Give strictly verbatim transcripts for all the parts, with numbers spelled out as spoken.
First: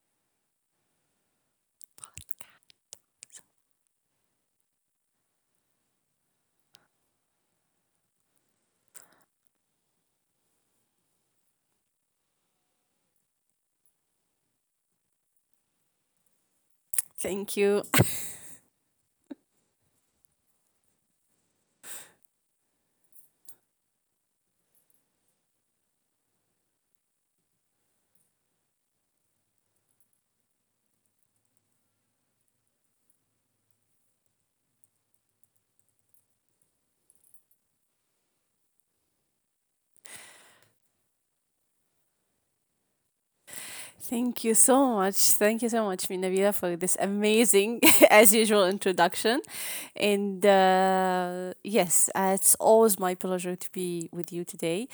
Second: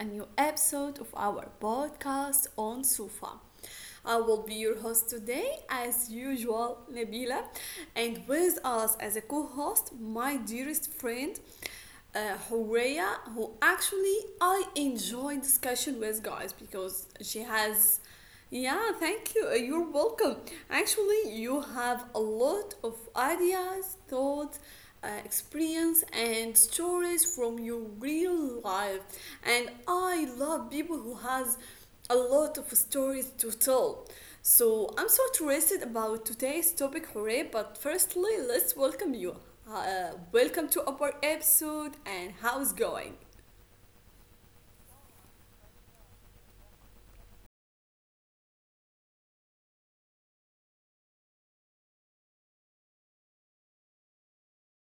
a new episode of our podcast on Sufa. I will be your host today, as usual, Nabila, and with us as a co host, my dearest friend. Uh, Horea, who actually I enjoy discussion with guys because she Thank you. has. Yeah, thank you. Uh, You're welcome. Actually, you have a lot of ideas, thoughts, uh, experience, and stories from your real life. And I love people who has a lot of stories to tell. So I'm so interested about today's topic, Hooray! But firstly, let's welcome you. Uh, welcome to our episode, and how's going? Thank you so much. Thank you so much, Minavida, for this amazing, as usual, introduction. And uh, yes, uh, it's always my pleasure to be with you today.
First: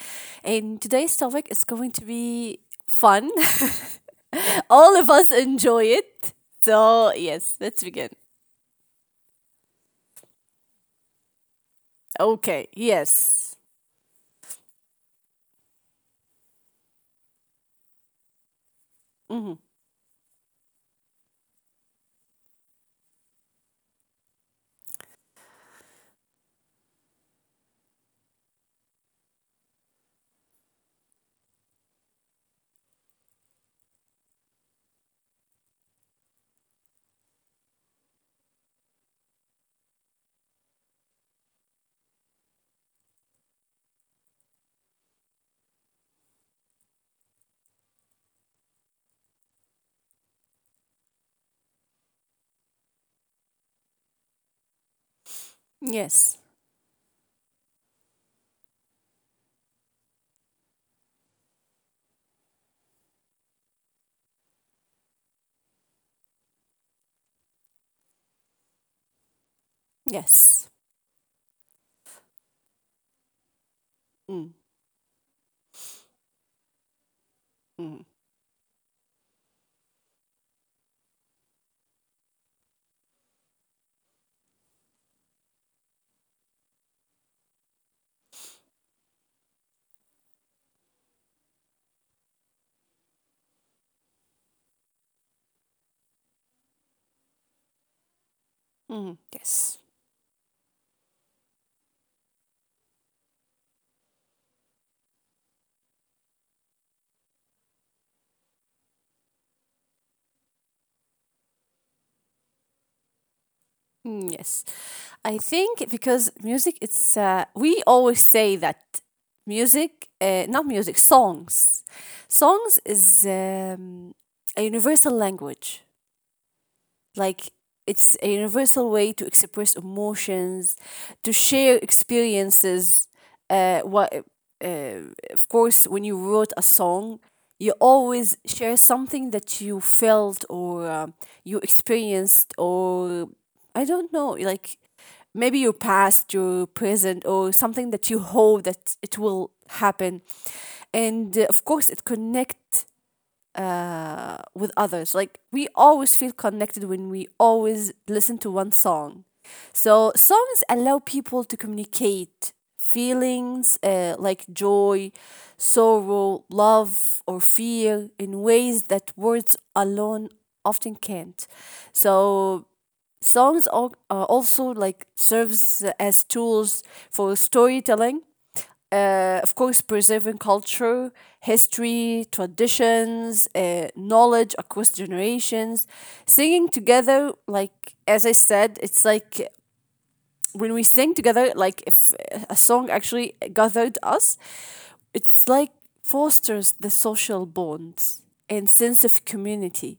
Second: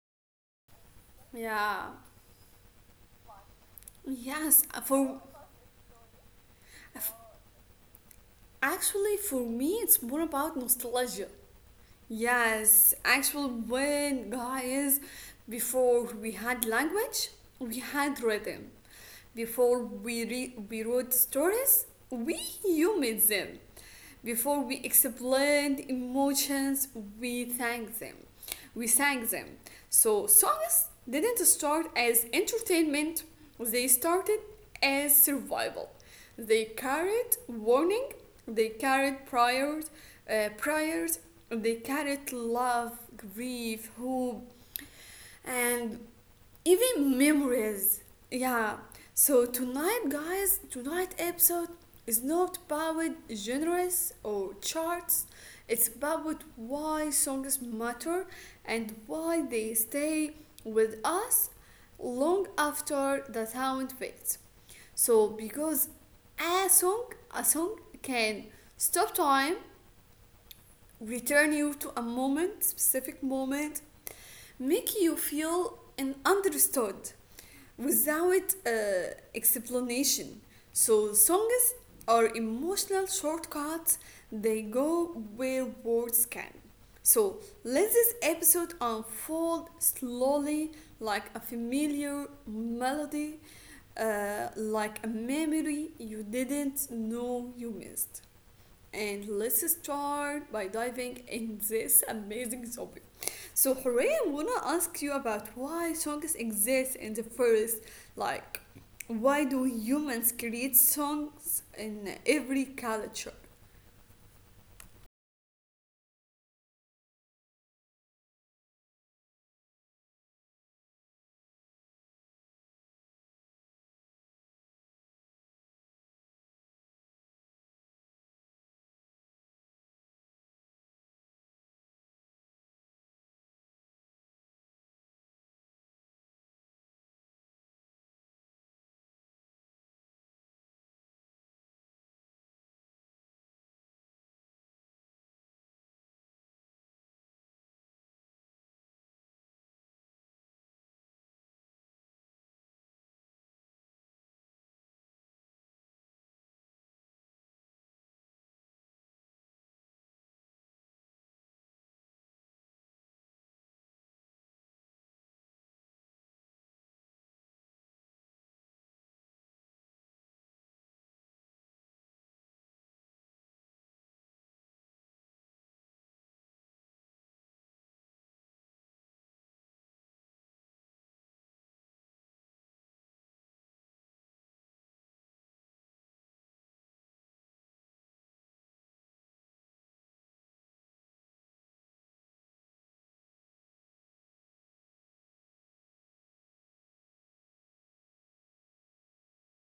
And today's topic is Yeah. going to be fun. Yes, uh, All of for us enjoy it. So, yes, let's begin. Actually, for me, it's more about nostalgia. Okay, Yes, actually, yes. when guys, before we had language, we had rhythm. Hmm. Before we re- we wrote stories, we humans them. Before we explain the emotions, we thank them. We thank them. So songs didn't start as entertainment, they started as survival. They carried warning, they carried prayers, uh, prayers, they carried love, grief, hope, and even memories. Yeah. So tonight, guys, tonight episode is not about genres or charts. It's Yes. about why songs matter and why they stay with us long after the sound fades. So because a song, a song can stop time, Yes. return you to a moment, specific moment, Mm-hmm. make you feel and understood Mm-hmm. without uh, explanation. So songs are emotional shortcuts. They go where words can. So let this episode unfold slowly, like a familiar melody, uh, like a memory you didn't know you missed. Mm-hmm. And Yes. let's start by diving in this amazing topic. So, Hooray, I wanna ask you about why songs exist in the first, like, why do humans create songs in every culture? Mm, yes. I think because music, it's, uh, we always say that music, uh, not music, songs. Songs is um, a universal language, like it's a universal way to express emotions, to share experiences, uh, what uh, of course, when you wrote a song, you always share something that you felt or um you experienced, or I don't know, like maybe your past, your present, or something that you hope that it will happen. And uh, of course it connect uh, with others. Like we always feel connected when we always listen to one song. So songs allow people to communicate feelings, uh, like joy, sorrow, love, or fear in ways that words alone often can't. So songs al- uh, also like serves as tools for storytelling, uh, of course, preserving culture, history, traditions, uh, knowledge across generations. Singing together, like, as I said, it's like when we sing together, like, if a song actually gathered us, it's like fosters the social bonds and sense of community.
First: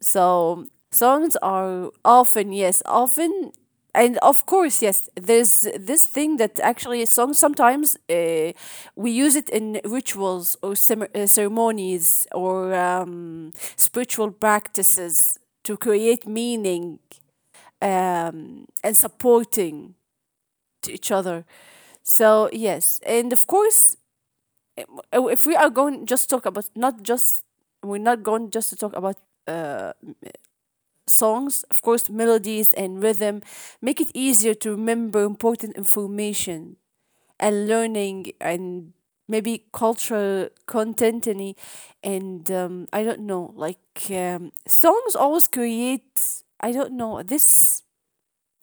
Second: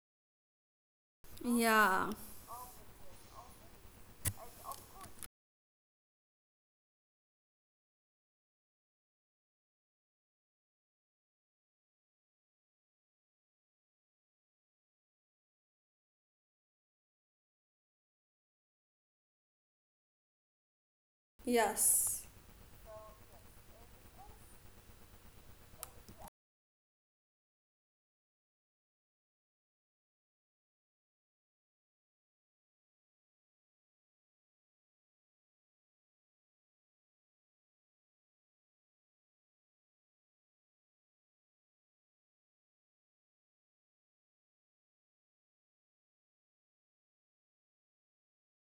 So songs are Yeah. often, yes, often, and of course, yes, there's this thing that actually songs sometimes uh, we use it in rituals or cem- uh, ceremonies or um, spiritual practices to create meaning, um, and supporting to each other. Yes. So yes, and of course, uh, if we are going just talk about not just we're not going just to talk about uh, songs, of course, melodies and rhythm make it easier to remember important information and learning and maybe cultural content any- and um, I don't know, like um, songs always create, I don't know, this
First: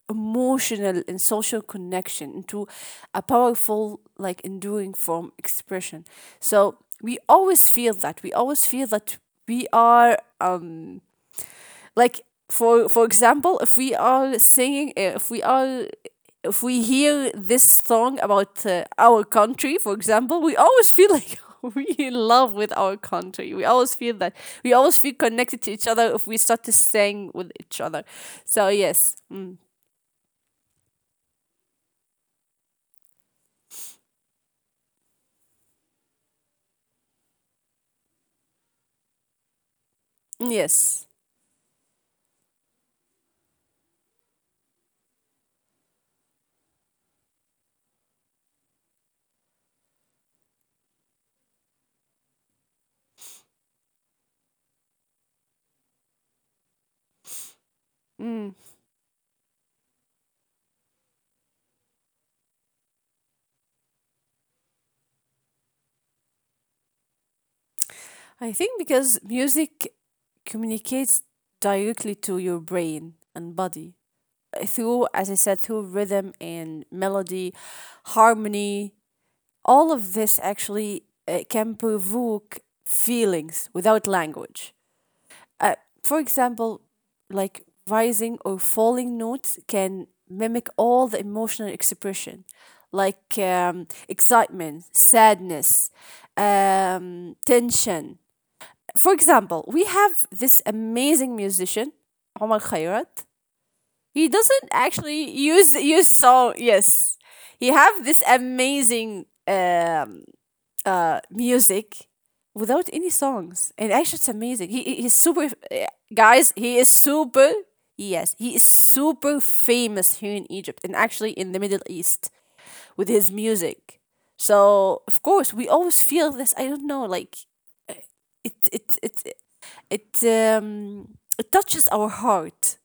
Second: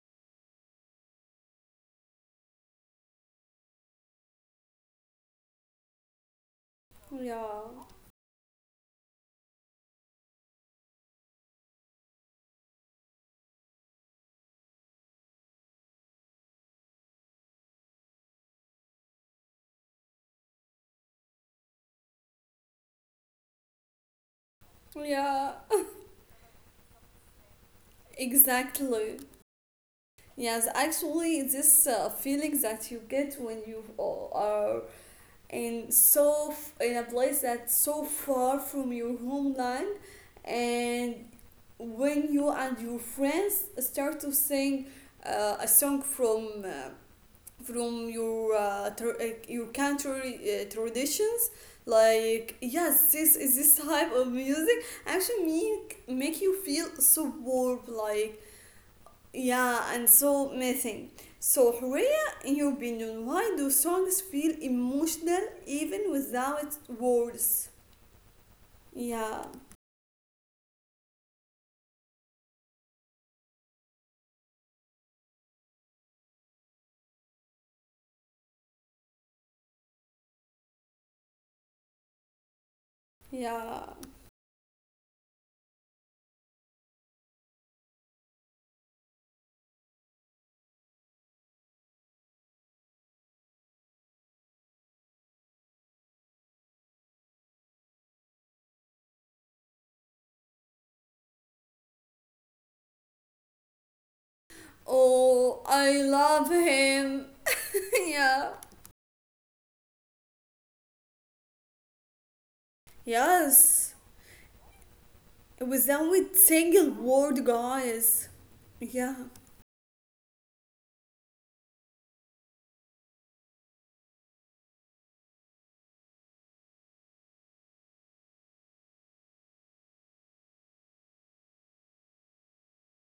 emotional and social connection into a powerful, like enduring form expression. So we always Yeah. feel that. We always feel that we are um like for for example, if we are singing uh, if we are, if we hear this song about uh, our country, for example, we always feel like we in love with our country. We always feel that we always feel Yeah. connected to each other if we start to sing with each other. So yes, Exactly. mm, Yes, actually, this uh, feeling that you get when you uh, are in so f- in a place that's so far from your homeland yes. and when you and your friends start to sing uh, a song from uh, from your uh, tr- uh, your country uh, traditions, like, yes, this is this type of music actually make make you feel so warm, like, Mm. yeah, and so missing. So, Horea, in your opinion, why do songs feel emotional even without words? I think because Yeah, music communicates directly to your brain and body, uh, through, as I said, through rhythm and melody, harmony. All of this actually uh, can provoke feelings yeah. without language. Uh, for example, like rising or falling notes can mimic all the emotional expression, like um, excitement, sadness, um, tension. For example, we have this amazing musician, Omar Khayrat. He doesn't actually Oh, use I use love song. him. Yes, he have this Yeah. amazing um, uh, music without any Yes, songs, and actually it's amazing. He he's super, eh, without guys. single He is word, super. guys. Yes, he is Yeah. super famous here in Egypt and actually in the Middle East with his music. So of course we always feel this. I don't know, like eh, it it it it um it touches our heart.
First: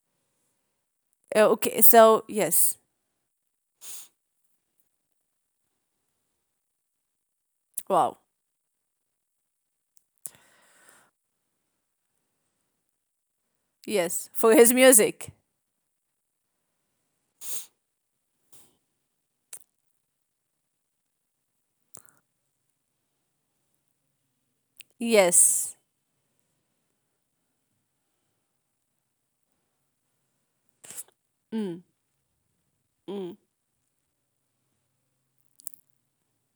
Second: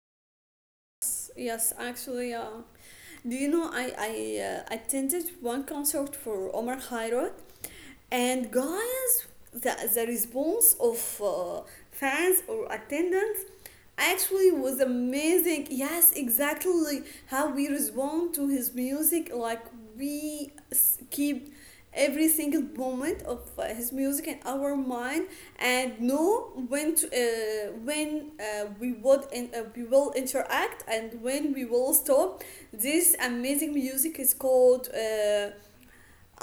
Yes, Uh, yes, Okay, so actually, yeah. yes, Do you know I I uh, attended one concert for Omar Khairot, wow, and guys, the the response of uh, fans or attendants yes, for actually his was music, amazing. Yes, exactly how we respond to his music, like we s- keep every single moment of uh, his music in our mind, yes. and know when to, uh, when uh, we would in, uh, we will interact and when we Mm, will stop. This mm. amazing music is called uh,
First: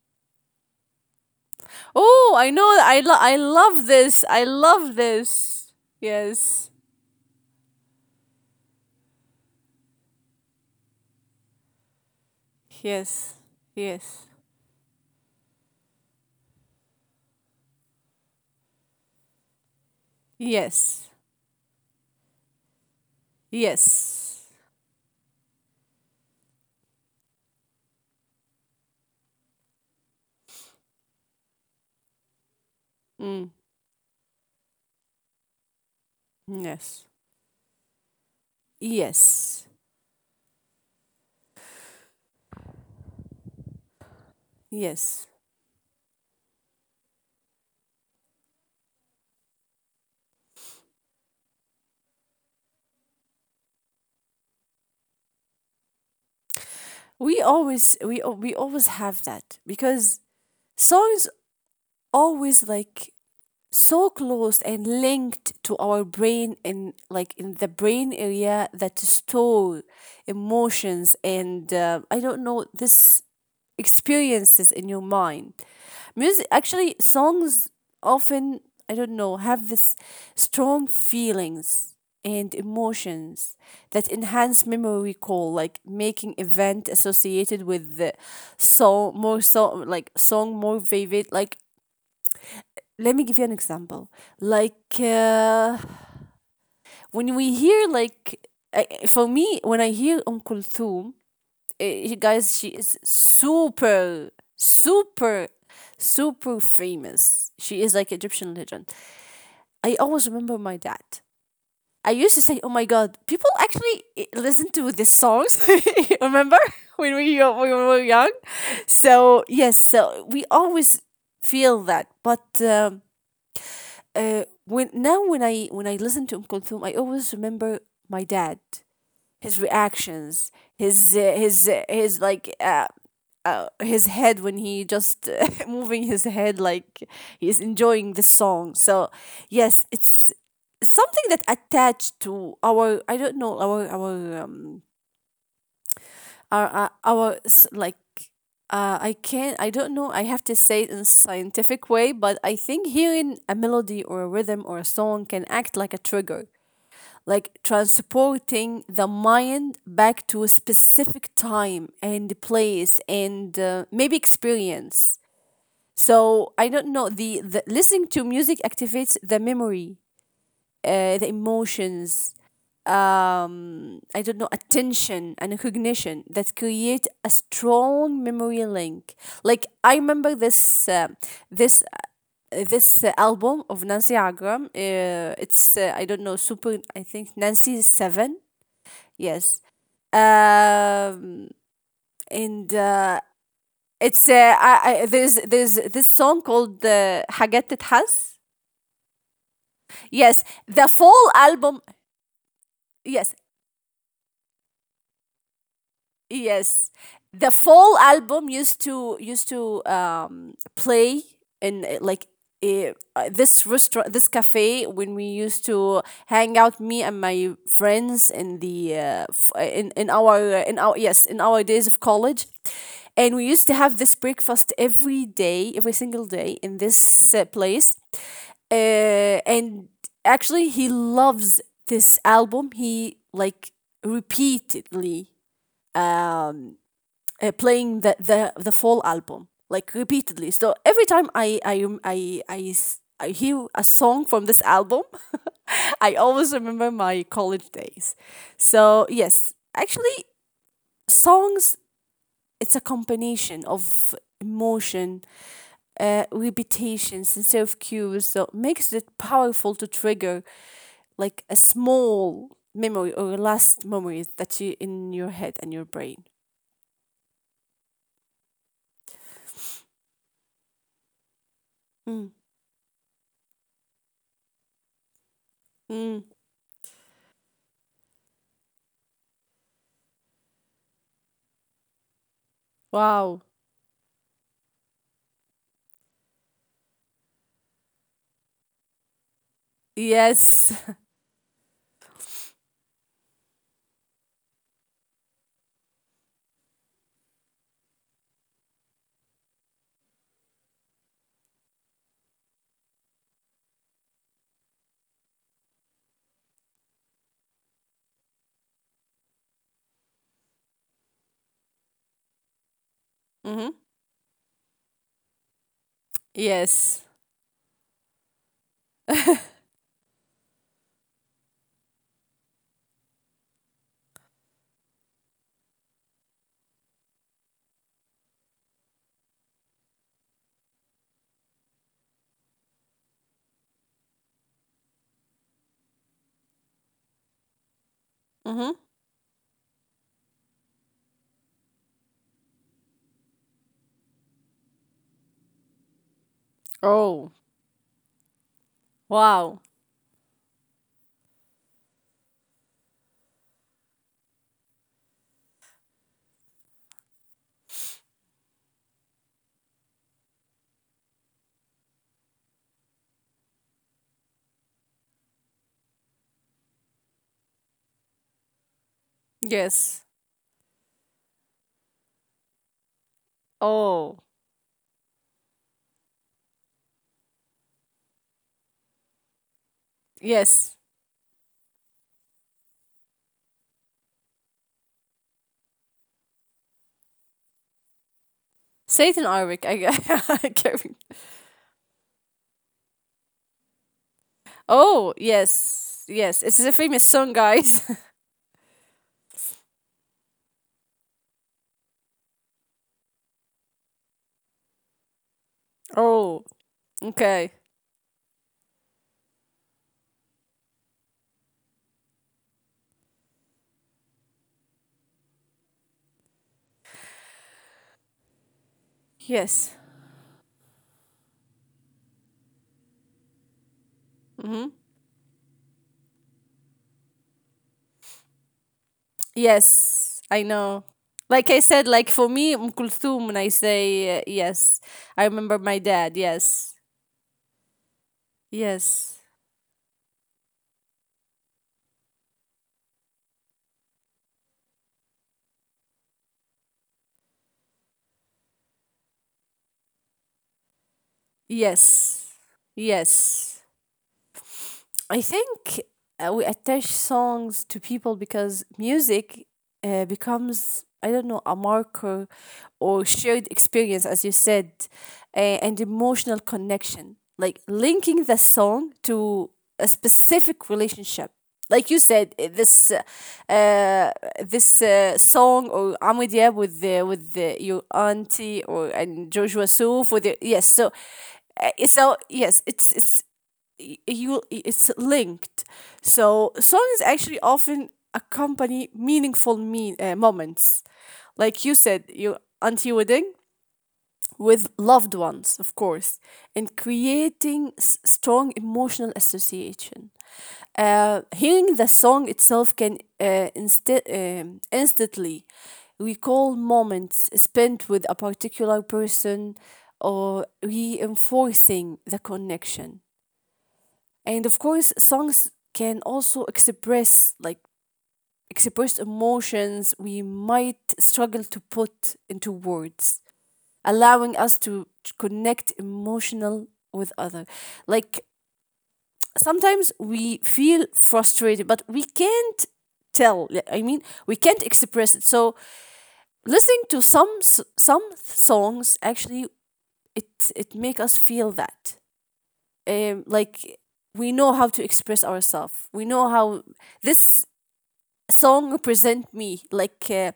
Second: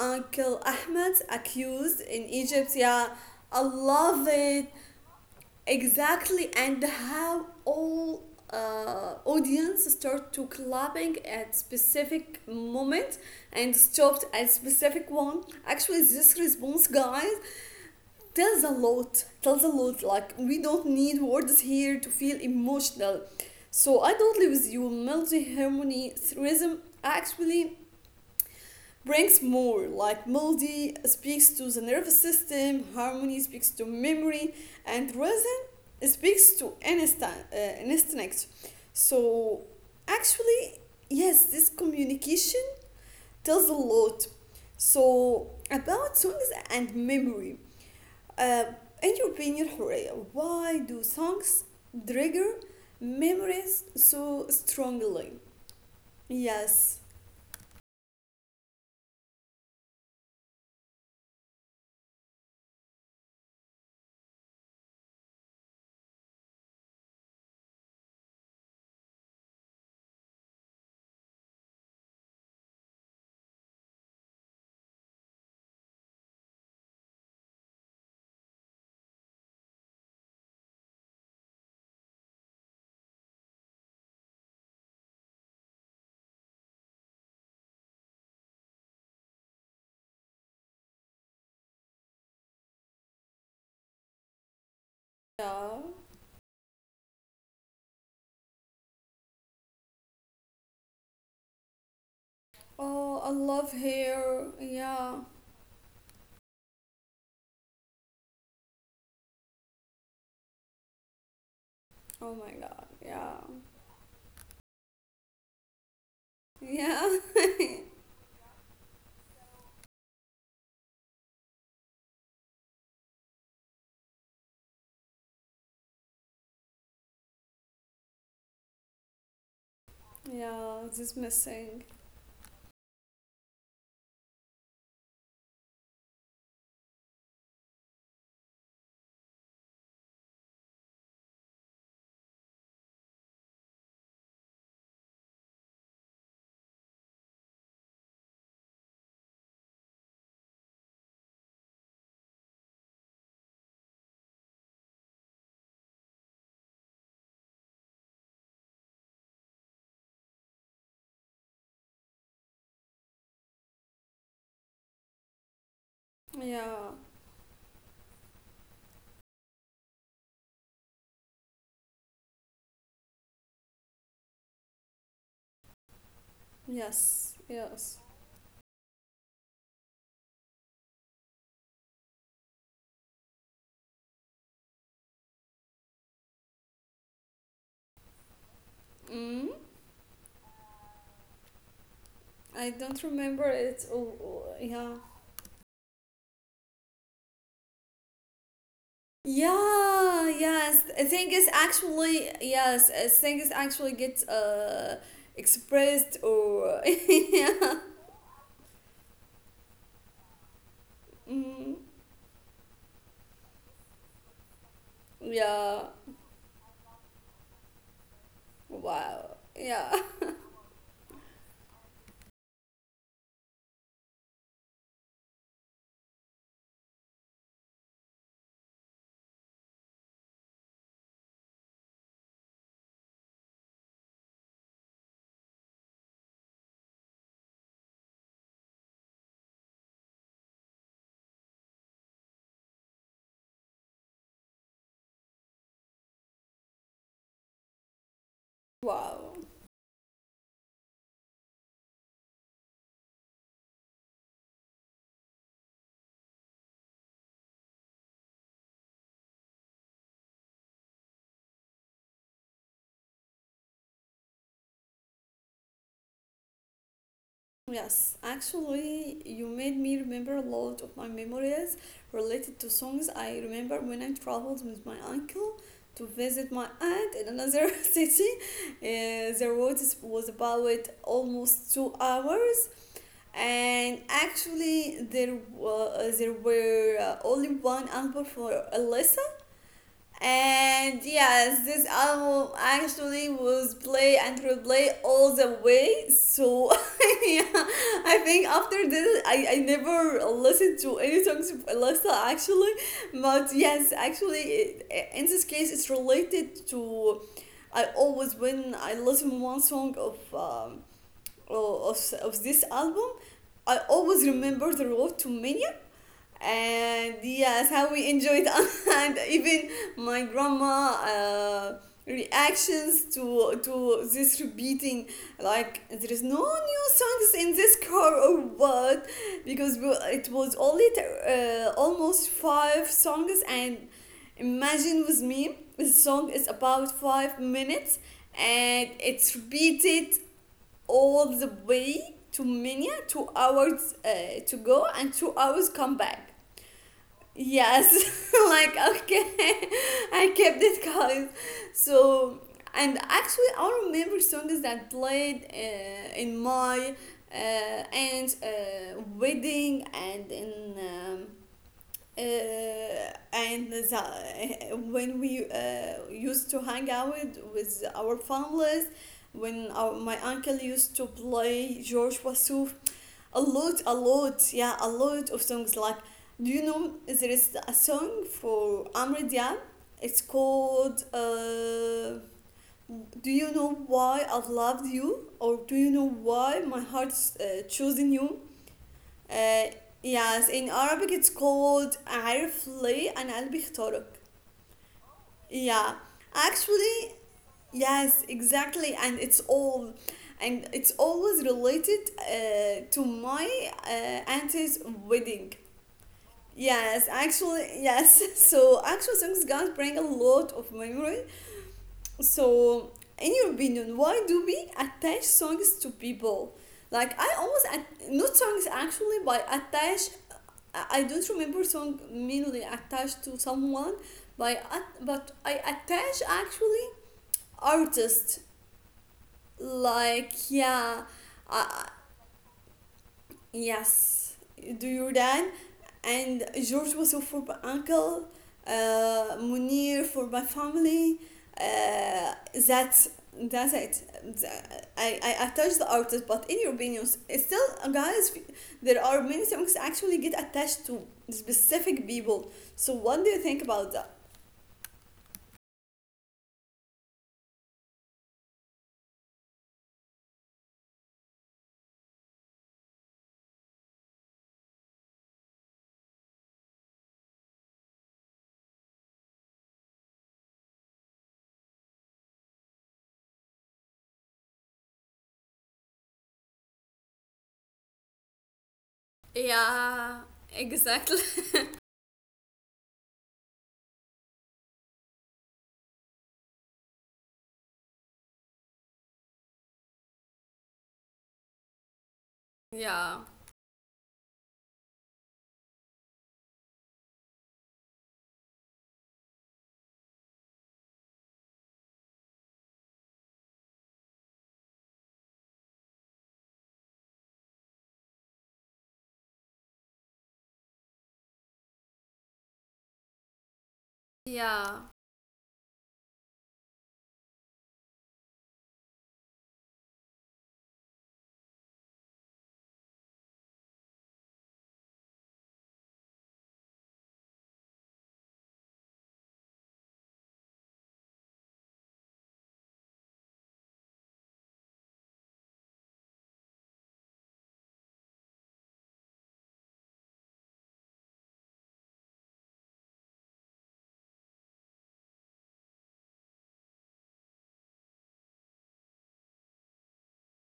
Uncle Ahmed Accused in Oh, I Egypt. know. I Yeah, lo- I I love this. love I it, love this. exactly, Yes. and how all uh, audience start to clapping at specific moment Yes. and stopped Yes. at specific one. Actually, this response, guys, tells a lot, tells a lot. Like we don't Yes. need words here to feel emotional, so I don't Yes. live with you. Melody, harmony, rhythm actually brings more. Like, melody speaks to the nervous system, harmony Mm. speaks to memory, and rhythm speaks to Yes. instinct, uh, instinct. So Yes. actually, yes, this communication tells a lot. Yes. So about songs and memory. Uh, in your opinion, Horea, why do songs trigger memories so strongly? Yes. We always we al- we always have that because songs always like so close and linked to our brain, and like in the brain area that store emotions and uh, I don't know, this experiences in your mind. Music, actually, songs often, I don't know, have this strong feelings and emotions that enhance memory recall, like making event associated with the song more, so like song more vivid. Like, let me give you an example. Like uh, Yeah. when we hear, like I, for me, when I hear Um Kulthum, eh, guys, she is Oh, I love super, hair. Yeah. super, super famous. She is like Egyptian legend. I always remember my dad. I used to Oh say, my "Oh my god. God, Yeah. people actually eh, listen to these songs." Remember when Yeah. we yo- when we were young? So yes, so we always feel that. But um, uh, when now when I when I listen to Um Kulthum, I always remember my dad, his reactions, Yeah. his This uh, his uh, missing. his like uh, uh, his head when he just uh, moving his head like he's enjoying the song. So yes, it's something that attached to our, I don't know, our our um our uh, our s- like uh, I can't, I don't know, I have to say it in a scientific way, but I think hearing a melody or a rhythm or a song can act like a trigger, like transporting the mind back to a specific time and place and uh, maybe experience. So I don't Yeah. know, the, the listening to music activates the memory, uh, the emotions, um, I don't know, attention and recognition that create a Yes. Yes. strong memory link. Like I remember this uh, this uh, this uh, album of Nancy Agram. Uh, it's uh, I don't know super. I think Nancy seven. Mm? Yes. Um, I and don't uh, remember it. Oh, it's oh, uh, yeah. I, I, there's there's this song called uh, "حاجات تتحس." Yeah, Yes, yes. the I think full it's album. actually, yes. I think Yes, it's actually gets uh expressed, or yes, the fall album used to used to um, play mm, in uh, like eh, uh, this restaurant, this cafe when we used yeah. to hang out, me and my friends in the uh, Wow. f- uh, Yeah. in in our eh, in our, yes, in our days of college, and we used to have this breakfast every day, every single day in this uh, place, uh, and actually he loves this album. He like repeatedly um, uh, playing the, the the fall album like repeatedly. So every time I I I I, s- I hear a song from this album, I always remember my college days. So Wow. yes, actually, songs, it's a combination of emotion, uh, repetition, sincere of cues. So makes it powerful to trigger like a small memory or last memory that you in your head and your brain. Yes. Actually, you made me remember a lot of my memories Mm. related to songs. I remember when I traveled with my uncle to Mm. visit my aunt in another city. Uh, the road is, was about almost two hours, Wow. and actually there was there were uh, only one album for Alyssa, Yes. and yes, this album actually was play and replay all the way, so yeah, I think after this I, I never listened to any songs of Alyssa, actually. But yes, actually, it, in this case it's related to, I always, when I listen one song of um, of, of this album, I Mm-hmm. always remember the road to Minya, Yes. and yes, how we enjoyed, and even Mm-hmm. my grandma uh, reactions to to this repeating, like there is no new songs in this car, or what? Because we, it was only uh, almost five songs, and imagine with me the song is about five minutes, and it's repeated all the way to Minya, two hours uh, to go and two hours come back. Oh. Yes, like, okay, Wow. I kept it, guys. So, and actually, I remember songs that played uh, in my uh, aunt's uh, wedding, and in. Um, uh, and the, when we uh, used to hang out with our families, when our, Yes. my uncle used to play George Wassouf a lot a Oh. lot yeah a lot of songs. Like, do you know there is a song for Amr Diab? It's Yes. called, uh, do you know why I loved you, or do you know why my heart's uh, choosing you? Satan آه, Arabic. I, yes, I in can't. Arabic Re- it's called عارف ليه أنا قلبي اختارك. Oh. Yeah, Yes. Yes. It's a actually, famous song, guys. yes, exactly, and it's all and it's always related uh, to my uh, auntie's wedding. Oh. Yes, Okay. actually, yes. So actual songs, guys, bring a lot of memory. So in your opinion, why do we attach songs to people? Like, i always at- not songs actually, but Yes. attach. I I don't remember song melody attached to someone, but Mm-hmm. I, but I attach actually artist. Yes. Like, I know. yeah, Like I uh, said, like for me, Um Kulthum, when I say uh, yes. Do yes, you I dance? remember my dad. And Yes. George was for my uncle, Yes. uh, Munir for my family. Uh, that's that's it. I, I attach the artist, but in your opinions, it's still, uh, guys, there are many songs actually get attached to specific Yes. people. So what do you think Yes. about that? I think uh, we attach songs to people because music uh, becomes, I don't know, a marker or shared experience, as you said, uh, and emotional connection, like linking the song to a specific relationship. Like you said, uh, this uh, uh, this uh, song or Amu Diab with the, with the, your auntie, or and Joshua Souf Yeah, with the, yes, so exactly. uh, so yes it's it's y- you it's linked. So songs actually often accompany meaningful me- uh, moments, like you said, your auntie Yeah, wedding with loved ones, of course, and creating s- strong emotional association. Uh, hearing the song itself can uh, insta- um, instantly recall moments spent with a particular person or reinforcing the connection. And of yeah, course, songs can also express like express emotions we might struggle to put into words, allowing us to connect emotional with other. Like, sometimes we feel frustrated but we can't tell, like, I mean, we can't express it. So listening to some s- some songs actually, it it make us feel that, um, like, we know how to express ourselves, we know how this song represent me, like uh,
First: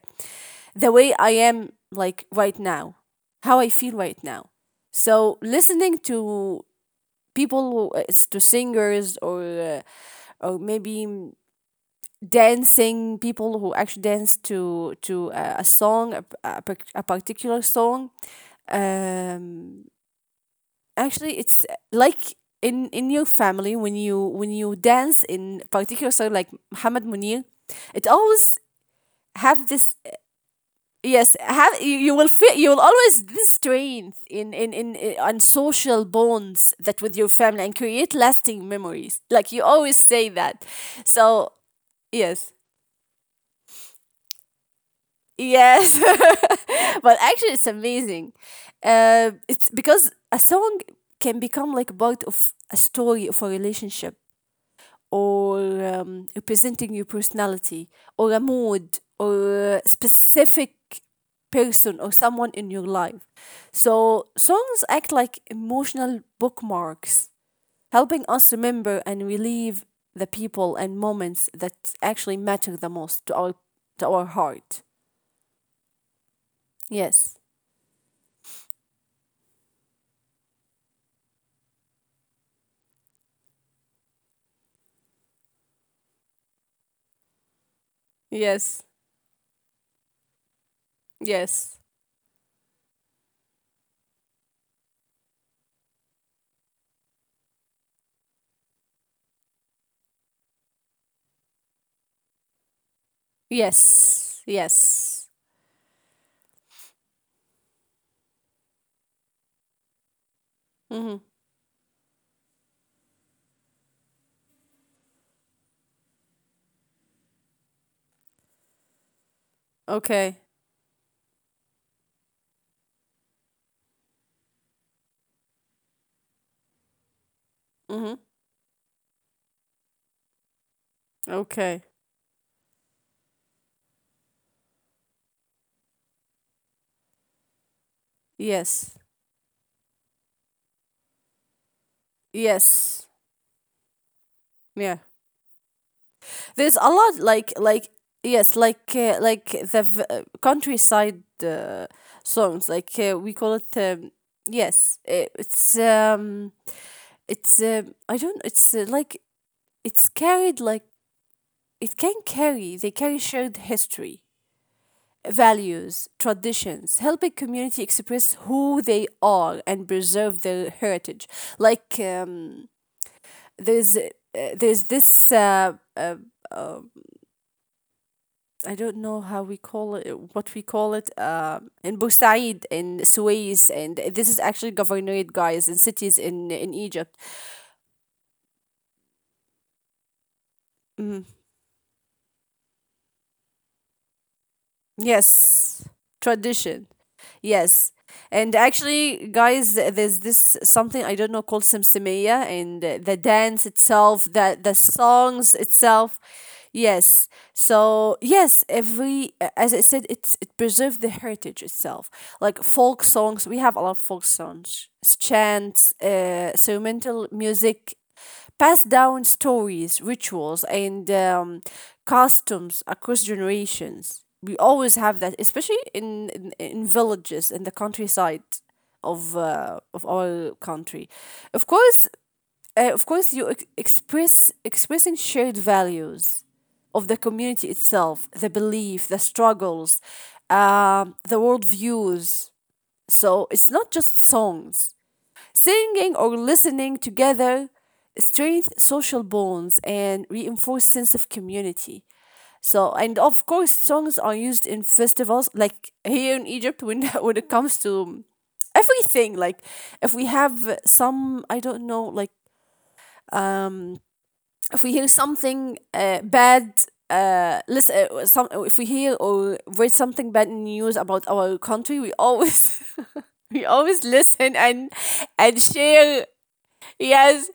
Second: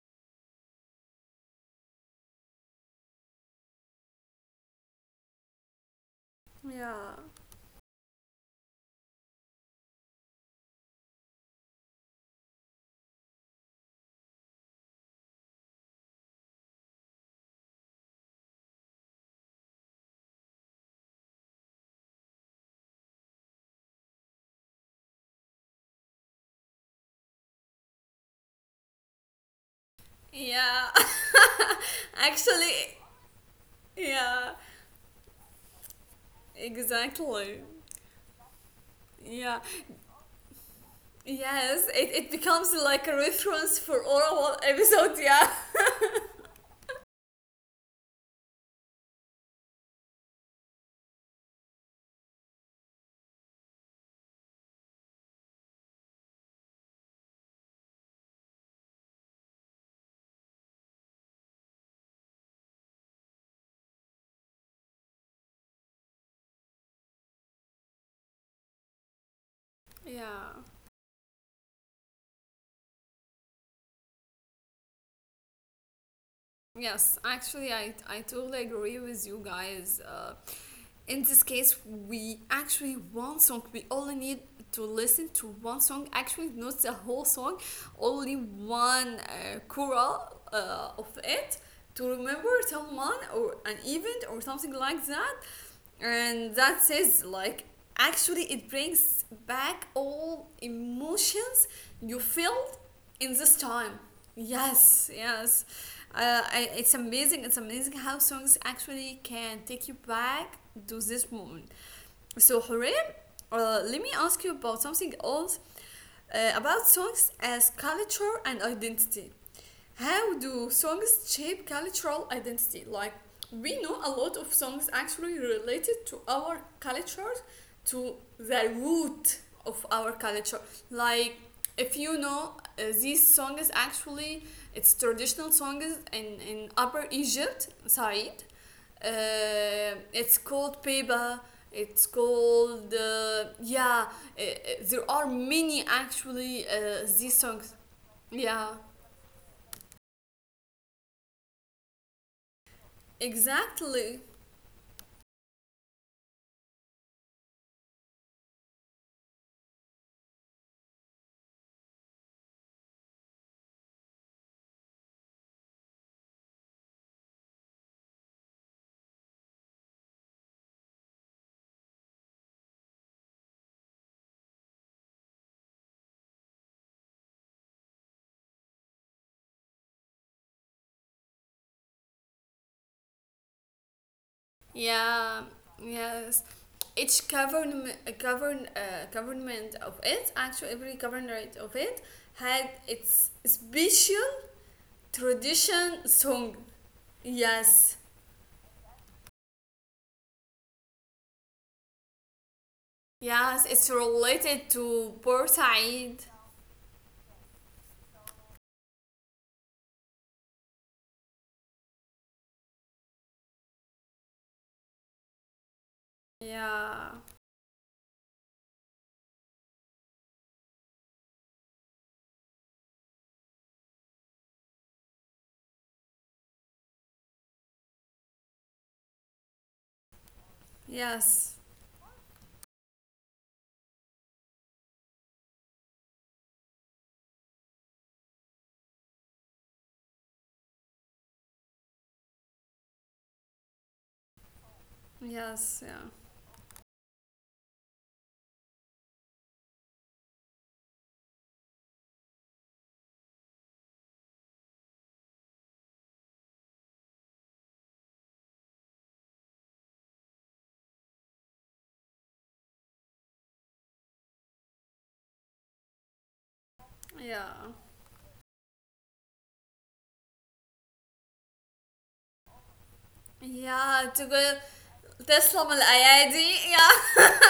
the way I am, like right now, how I feel right now. So listening to yeah, people who, uh, to singers, or uh, or maybe mm, dancing people who actually dance to to uh, a song a, a, par- a particular song, um actually it's uh, like, in in your family when you, when you dance in particular song like Muhammad Munir, it always have this, yeah. yes, have you, you will feel, you will Actually, always this strength in yeah, in in in- on social bonds that with your family, exactly. and create lasting memories like Yeah. you always say that. So Yes, it, it yes, becomes like a reference for all our episode, yeah. yes, but actually it's amazing. Uh, it's because a song can become like part of a story of a relationship, or um, representing your personality, or a mood, or a specific person or someone in your life. So, songs act like emotional bookmarks, helping us remember and relieve the Yeah. people and moments that actually matter the most to our, to our heart. Yes, Yes. actually, I, I totally agree with you, guys. Uh, in this case, we actually one song. We only need to listen to one song. Actually, not the whole song, only Yes. one uh, choral uh, of it Yes. to remember someone or an event or something like that. And that says like, actually, it brings back all emotions you felt in this time. Yes. Yes, Yes. yes. Uh, I, it's amazing. It's amazing how songs actually can take you back to Mhm. this moment. So, Horan, uh, let me ask you about something else, uh, about songs as culture and identity. How Okay. do songs shape cultural identity? Like, we know a lot of songs actually related to our culture, to Mhm. the root of our culture. Like, Okay. if you know uh, these songs, actually, it's traditional songs in, in Upper Egypt, Said, Yes. uh, it's called paper. It's called, Yes. uh, yeah. Uh, uh, Yeah. there are many There's actually a uh, lot these like songs. like yes, Yeah, like uh, like the v- uh, countryside uh, songs like, uh, we call it, um, exactly. yes, uh, it's um it's um I don't it's uh, like it's carried, like it can carry, they carry shared history, values, traditions, helping community express who they are and preserve their heritage. like um there's uh, there's this uh, uh, um, I don't know how we call it, what we call it, um, in Busaid, in Suez, and this is actually governorate, Yeah, guys, in cities yes. in in Egypt. Each government, govern, uh, government of it, actually every Mm. government of it, had its special Yes, tradition song. tradition. Yes. Yes, And actually, guys, th- there's this something I don't know called Simsimia, and uh, the dance yes. It's itself, the the related to songs Port itself. Said. Yes. So yes, every a- as I said, it's it preserved the heritage itself. Like folk songs, we have a lot of folk songs, s- chants, uh, Yeah. instrumental music passed down stories, rituals, and um, customs across generations. We always have that, especially in in, in villages in the countryside of uh, of our country. Yes, Of course, uh, of course, you ex- express expressing shared values of the community itself, the belief, the struggles, um, the worldviews. So it's not just songs. yes, yeah, Singing or listening together strengthens social bonds and reinforces sense of community. So, and of course, songs are used in festivals, like here in Egypt, when when it comes to everything. Like, if we have some, I don't know, like, um, if we hear something, uh, bad, uh, yeah, listen, uh, some if we hear or read something bad news about our country, we always we always yeah. To go listen and and تسلم share, الآية دي. Yeah. yes,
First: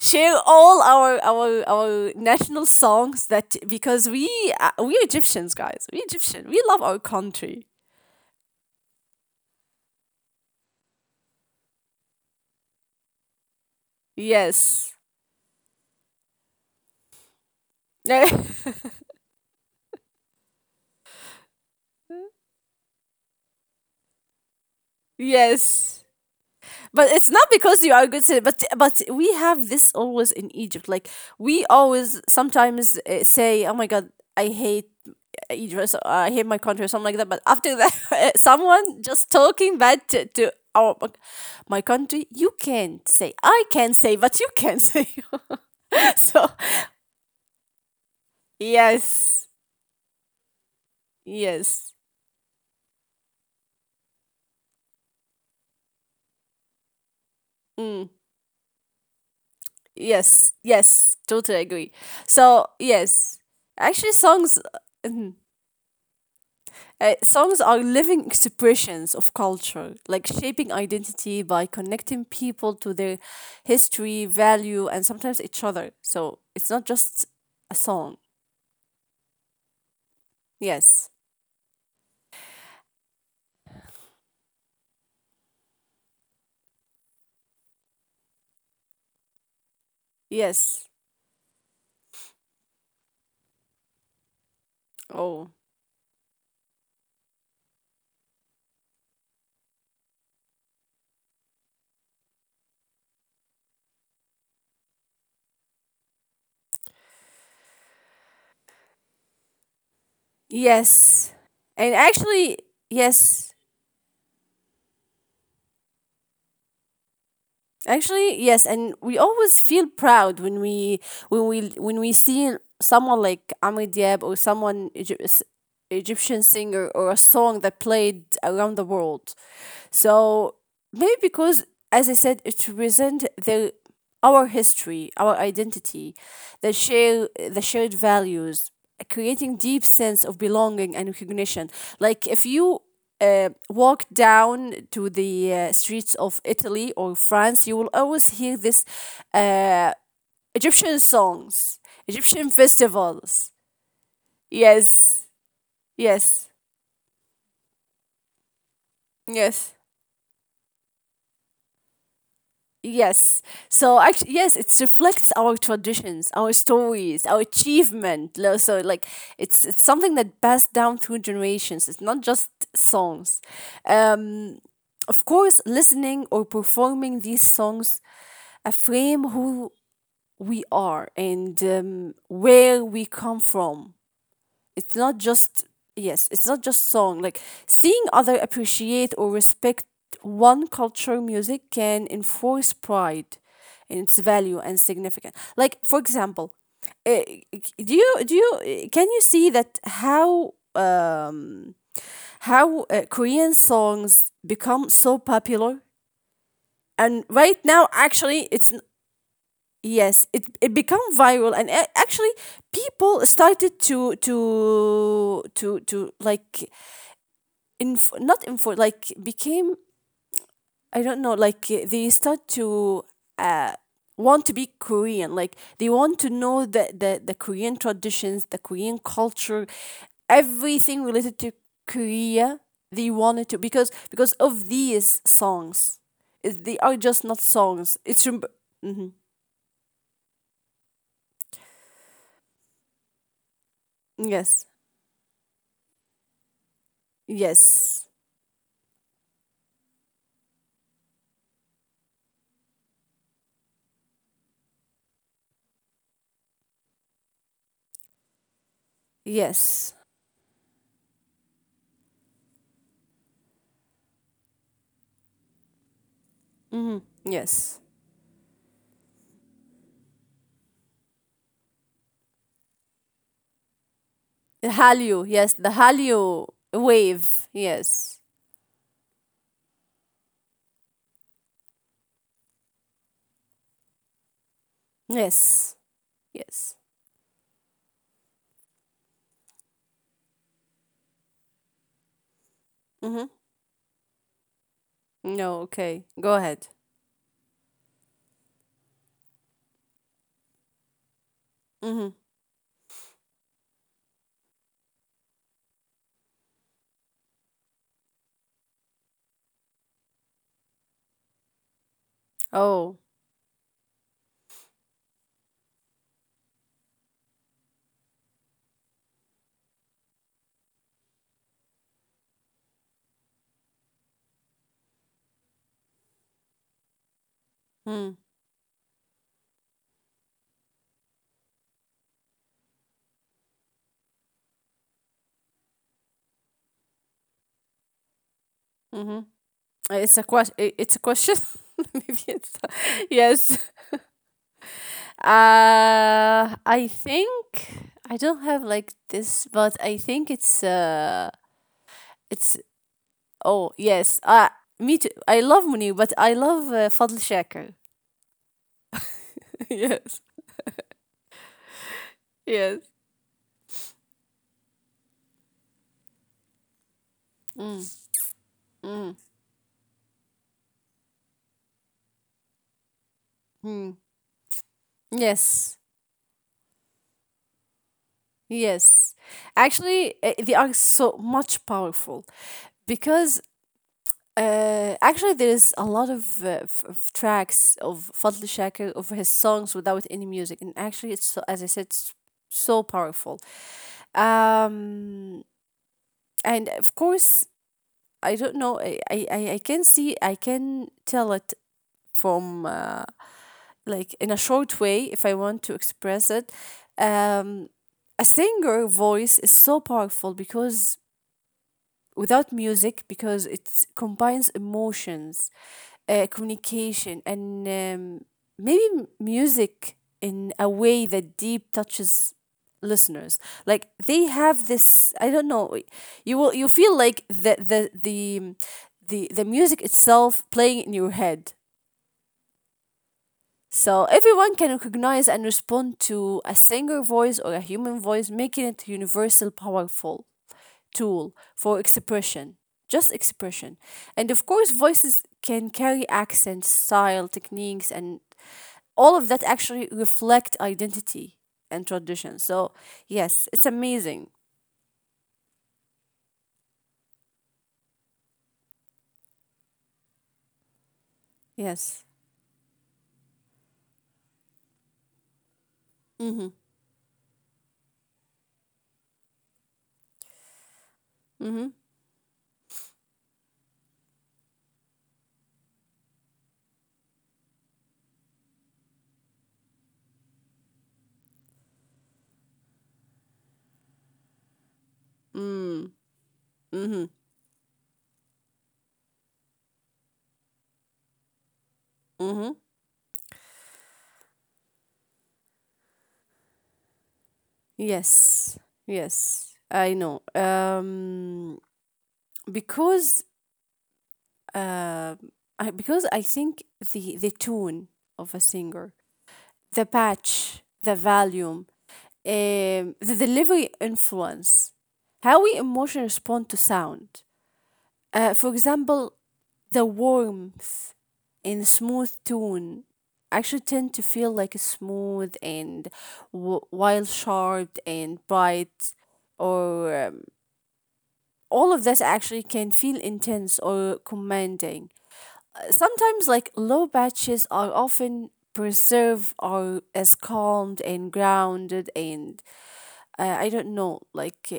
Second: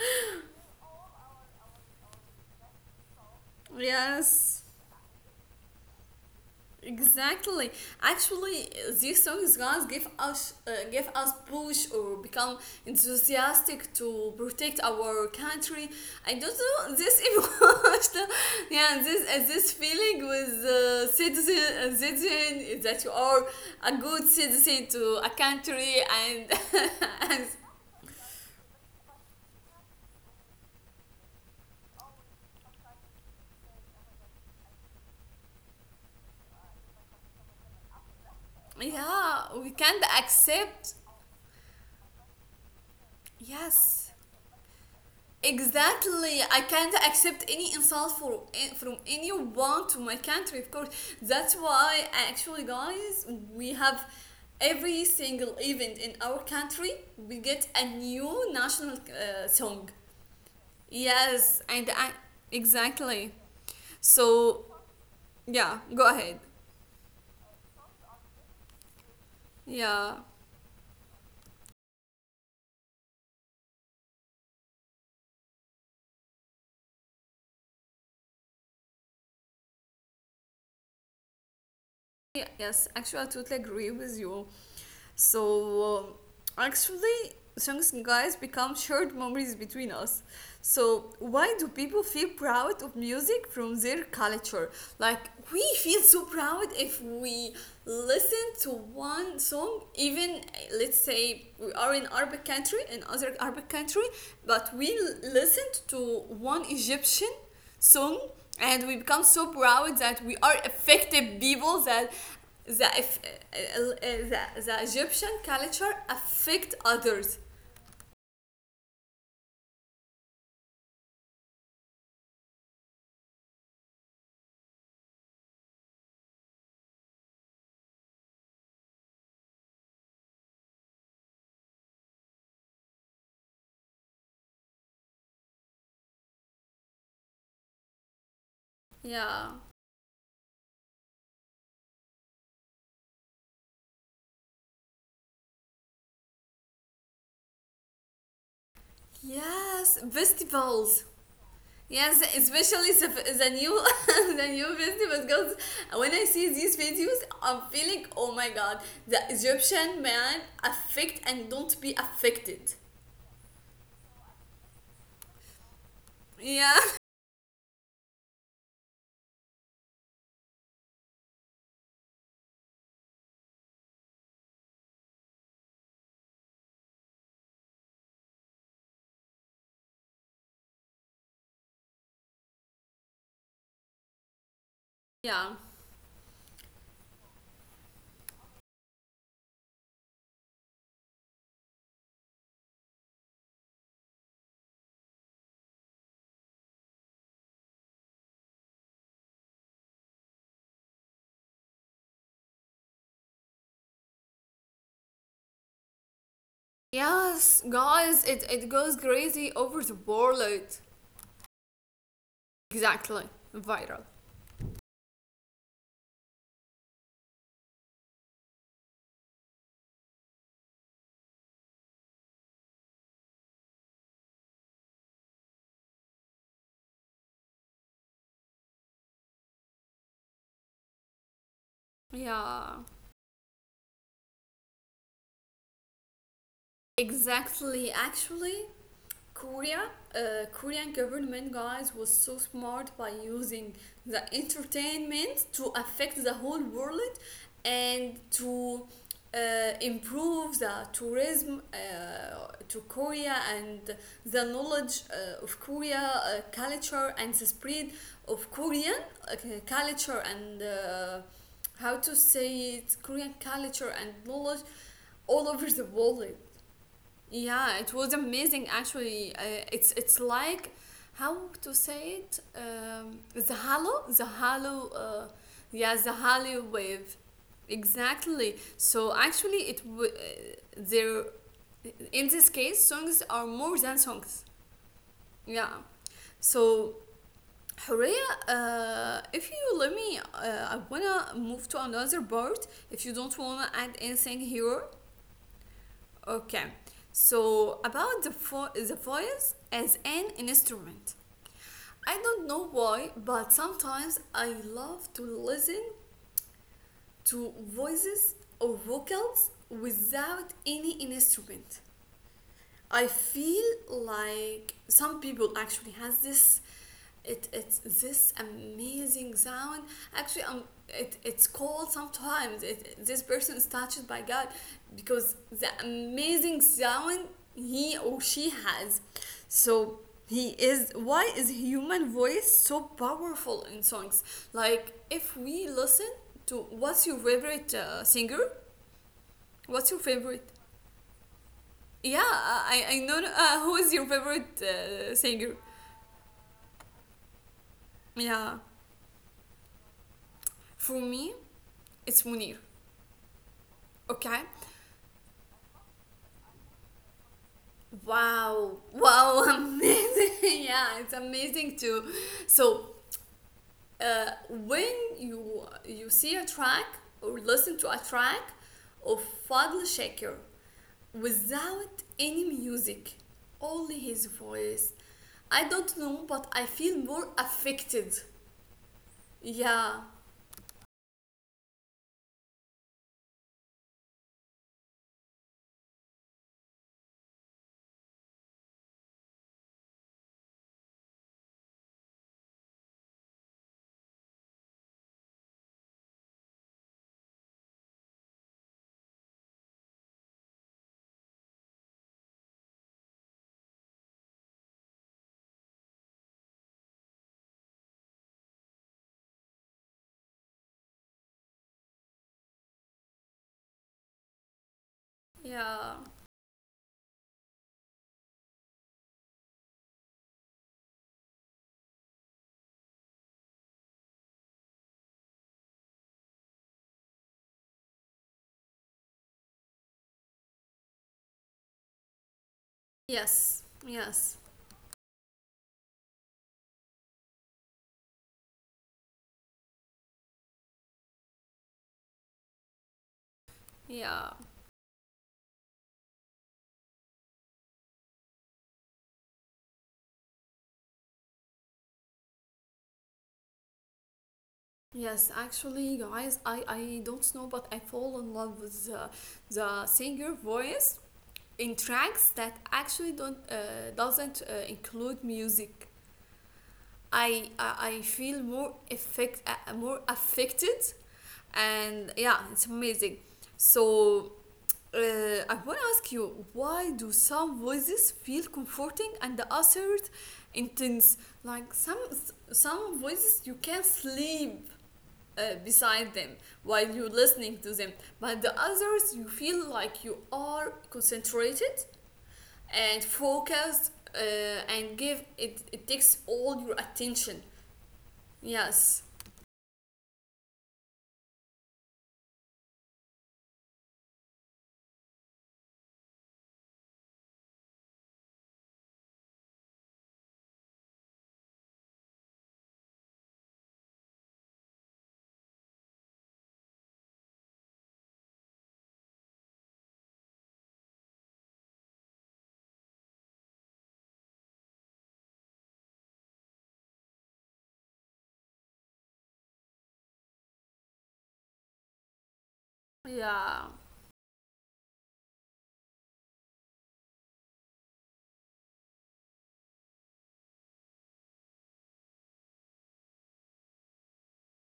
share all our our our national songs, that because we, Yes, uh, we egyptians guys we egyptian we love our country, exactly. Actually, these songs, guys, give us, uh, give us push, or become enthusiastic to protect yes. our country. I don't know this emotion. Yeah, this, uh, this feeling with, uh, citizen, uh, citizen, is that you are a good citizen to a country, Yes. and But it's and not because you are a good at, but but we have this always in Egypt. Like, we always sometimes uh, say, "Oh my God, I hate Egypt. So I hate my country," or something like that. But after that, someone just yeah, talking we bad can't to, to our, accept. my country, you can't say. I can say, Yes, but you can say. So exactly. I can't accept any insult for, eh, from yes, anyone to my country. Of course, that's yes. why actually, guys, we have every single event in our country, we get a Mm. new national uh, song. Yes, yes. Totally Yes, agree. and I So yes, exactly. actually, songs. So, Mhm. yeah, go ahead. Uh, songs are living expressions of culture, like Yeah. shaping identity by connecting people to their history, value, and sometimes each other. So it's not just a song. Yes. Yes, actually, I totally agree with you. So, uh, actually, thanks, guys, become shared memories between us. Yes. So, why do people feel proud of music from their culture? Like, Oh. we feel so proud if we listen to one song, even, uh, let's say we are in Arabic country, in other Arabic country, but we l- listened to one Egyptian song, and we become so proud that we are Yes. effective people, And that actually, the, yes. uh, uh, the, the Egyptian culture affect others. Actually, yes, and we always feel proud when we, when we when we see someone like Amr Diab or someone Egy- s- Egyptian singer or a song that played around the world. So maybe because, as I said, it represent their our history, our identity, the share the shared values, Yeah. creating deep sense of belonging and recognition. Like, if you uh, walk down to the uh, streets of Italy or France, you will always hear this, uh, Yes, Egyptian festivals. songs, Yes, Egyptian especially the, the festivals. new the new festivals. Yes, Because when I see yes, these videos, I'm feeling, oh my god, the yes. Egyptian man affect and don't be affected. Yes. So actually, yes, it reflects our traditions, our Yeah. stories, our achievement. Lo- So, like, it's it's something that passed down through generations. It's not just songs. Um, of course, listening or performing these songs affirm who we are and um, where we come from. It's not Yeah. just, yes, it's not just song, like seeing other appreciate or respect one culture music can enforce pride in its value and significance, like for example, uh, do you do you can you see that how, um how uh, Korean songs become so popular. And Yes, right now, guys, it, actually, it it's, goes crazy over the yes, it world. it become viral, and a- actually Exactly. people started Viral. to to to to like, inf- not info, like became, I don't know, like, uh, they start to, uh want to be Korean. Like, they want to know the the, the Korean traditions, the Korean culture, everything related to Korea. Yeah. They wanted to, because because of these songs. Is- they are just not Exactly. songs, it's rem- Actually, Mhm. Korea, uh, Korean government, guys, was so smart by using the Yes, entertainment to affect the whole world, yes. and to uh, improve the tourism uh, to Korea, and the knowledge uh, of Korea uh, culture, and the spread of Korean uh, Yes. culture, and uh, how to say it, Korean culture and knowledge all over the world. Hmm. Yeah, Yes. it was amazing actually. Uh, it's it's like how to say it? Um, the halo, the The halo, uh, Hallyu. Yes, the yeah, the Hallyu halo wave. wave. Yes. Exactly. So actually, it w- uh, there in this case, songs are more than songs. Yeah. Yes. Yes. So Horea, uh, if you let me, uh, I wanna move to another part. If you Mm-hmm. don't wanna add anything here, No, okay. Go okay, ahead. so about the, vo- the voice as an instrument. Mm-hmm. I don't know why, but sometimes I love to listen to voices or vocals without any instrument. Oh. I feel like some people actually has this it it's this amazing sound actually. Um it, it's called sometimes, it, this person is touched by God because the amazing sound he or Mm. she has. So he is why is human voice so powerful in songs, like if we listen to what's your favorite uh, singer Mm-hmm. what's your It's a favorite question. It's a question. yeah, Maybe it's a- I, I know. Uh, yes. who is your favorite uh, singer? Uh, I think I don't Yeah, have like this, but I think it's for me, uh, it's Munir. it's, oh yes. Okay. Uh, me too. I love Munir, but I love uh, Fadl Shaker. Wow, wow, Yes. amazing! Yeah, it's amazing too. Yes. So, uh, when you you see a track or listen Mm, to a track of mm, Fadl Shakir, without any music, only mm. his voice, I Yes, don't know, but I feel more affected. yes. Yeah, Actually, uh, they are so much powerful, because uh, actually there is a lot of, uh, f- of tracks of Fadl Shakir, of his songs without any music, and actually it's so, as I said, s- so powerful. Um, and of course, I don't know. I I I I can see. I can tell it from. Uh, like, in a short way, if I want to express it, um a singer voice is so powerful, because without music, because it combines emotions, yeah. uh, communication, and um, maybe m- music in a way that deep touches listeners. Like, they have this, I don't know, you will, you feel like the the the the, the music itself playing in your head. Yes, So yes, everyone can recognize and respond to a singer voice or a human voice, making it a universal, powerful tool for expression, just expression. yeah, And of course, voices can carry accents, style, techniques, and all of that actually reflect identity and tradition. So yes, it's amazing. yes. Actually, guys, I I don't know, but I fall in love with the, the singer voice in Yes. tracks that actually don't uh, doesn't uh, include music. Mhm. I, I I feel more effect uh, more affected, Mhm. and yeah, it's amazing. So Uh, I want to ask you, why do some voices feel comforting and the others intense? Like some some voices you can sleep uh, Mm. beside them while you're Mhm. listening to them, but the others you feel like you are concentrated Mhm. and focused, uh, and give it it takes all your attention. Yes. Yes. Yes. I know. Um, because uh, I- because I think the the tone of a singer, the pitch, the volume, um, the delivery influence, how we emotionally respond to sound. Uh, for example, the warmth in smooth tone actually tend to feel like smooth, and w- while sharp and bright, or, um, all of this actually can feel intense Yeah. or commanding sometimes, like low batches are often preserved or as calmed and grounded, and uh, I don't know, like, uh,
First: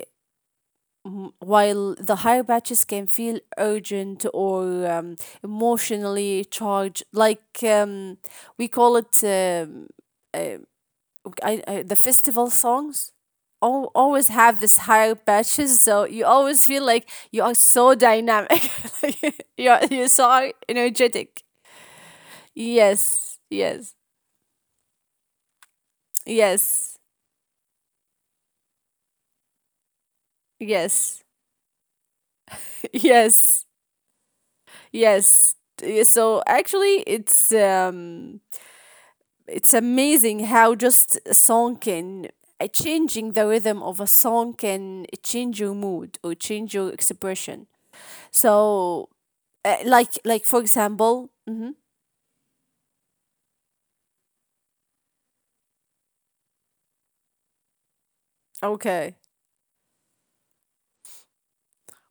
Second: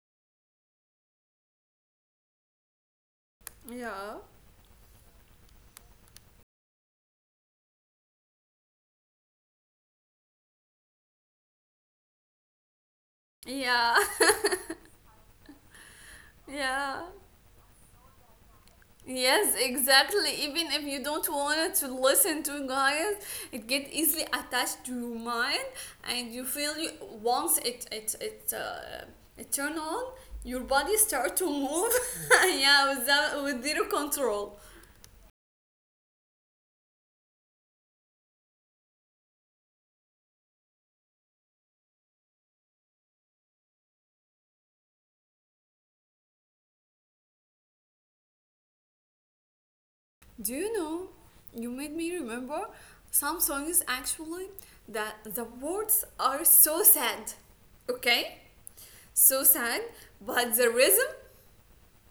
m- while the higher batches can feel Yeah. urgent or, um, emotionally charged, like, um, we call it um, uh, I, I, the festival songs al- Yeah. always have this higher patches, so you always feel Yeah. like you are so dynamic, like Yes, you're, you're exactly. so Even if you don't energetic. want to listen to, guys, Yes, it get yes, easily attached to your mind, and you feel you, yes, once it it it uh, it turn on, your body yes, start to move. Yeah, without with yes, zero control. yes. Yeah. So actually, it's um, it's amazing how just a song can, uh, changing the rhythm of a song can change your mood or change your expression. So, uh, like, like Do for you know? example, You hmm, made me remember some songs actually that the words are so sad. Okay, okay, so sad, but the rhythm,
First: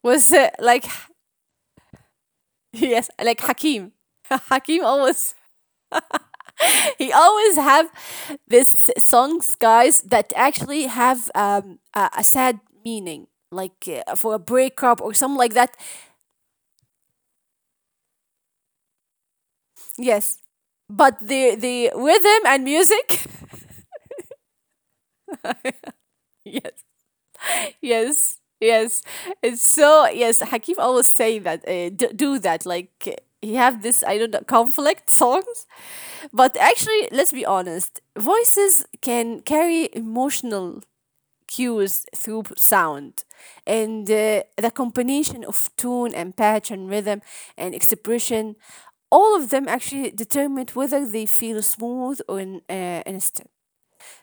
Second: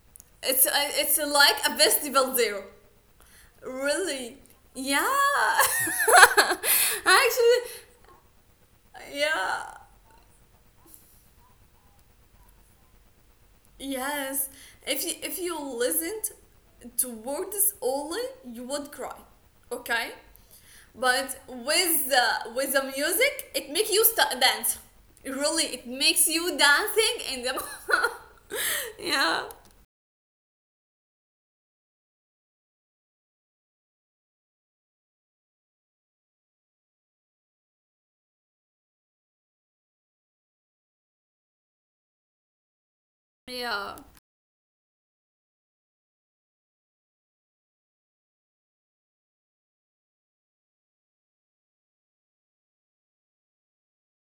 was it it's uh, like, it's like a festival zero. yes, like Hakim. Really? Hakim Yeah. always. He Actually, always have this songs, yeah. guys, that actually have, um, a, a sad meaning, like uh, for a Yes. breakup If you or if something like you that, listened to words only, you would cry. Okay? yes, but But the the with rhythm the and with the music. music, it makes you st- dance. Really, it makes you Yes, dancing in the yes, yes, Yeah. it's so, yes, Hakif always say that, uh, d- do that, like, uh, he have this, I don't know, conflict songs. But actually let's be honest, voices can carry emotional cues through sound. Yeah. And uh, the combination of tune and patch and rhythm and expression, all of them actually determine whether they feel smooth or, in, uh, instant.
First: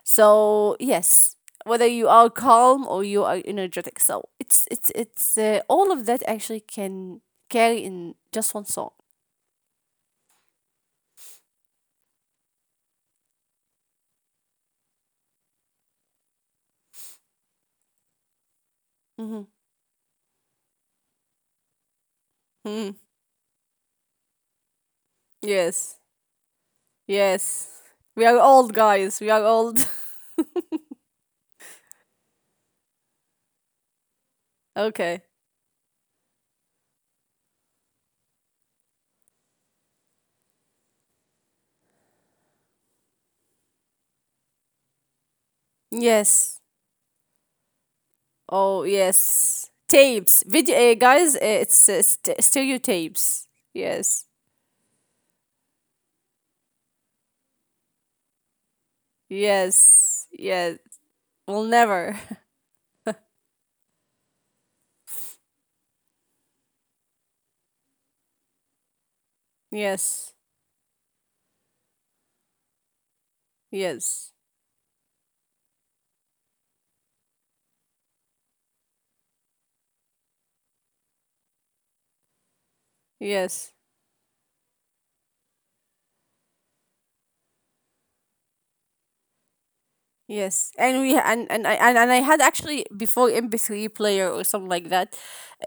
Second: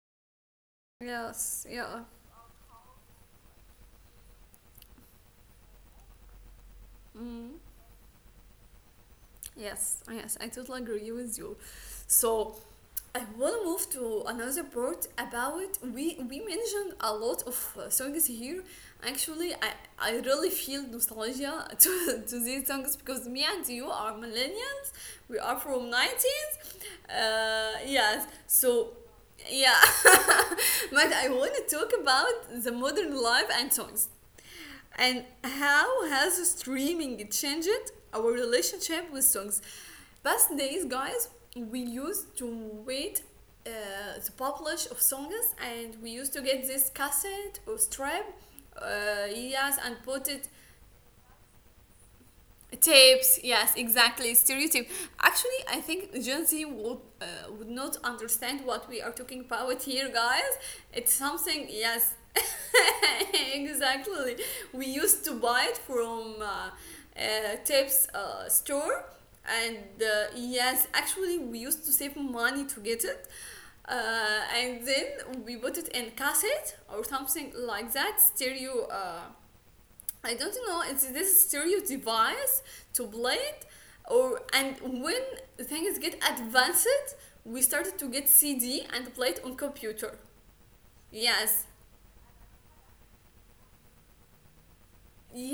So yes, Yes. whether Yeah. you are calm or you are energetic, so it's, it's it's uh, all of that actually can carry in just one song. Yes. Yes. I totally agree with you. So I want to move to another part. About, we we mentioned a lot of uh, songs here. Mm-hmm. Actually, I, I really feel nostalgia to, to these songs Mm. because me and you are millennials. We are from Yes. nineties. Yes. Uh, yes. We are old, So guys. We are yeah. old. But I want to talk about the modern life and songs. And Okay. how has streaming changed our relationship with songs? Past days, guys, we used to wait, uh, the publish of songs, and we used to Yes. get this cassette or strip, Oh, uh, yes. yes, and put Tapes. it. Video, uh, guys, uh, it's uh, st- Tapes, stereotapes. yes, Yes. exactly. Stereotype. Actually, I think Gen Z would, uh, would not understand what we are talking about here, Yes. guys. Yes. It's Will something, yes, never. exactly. We used to buy it from uh, uh, tapes uh, store, and uh, Yes. yes, actually, we used to save money to get it. Yes. Uh, and then we put it in cassette or something like that, stereo, uh, I don't know. It's this stereo device to play Yes. it. Or, and when things get advanced, we started to get C D and play it on computer. Yes, and we and and I Yes, and, and I had actually before M P three player or something like that.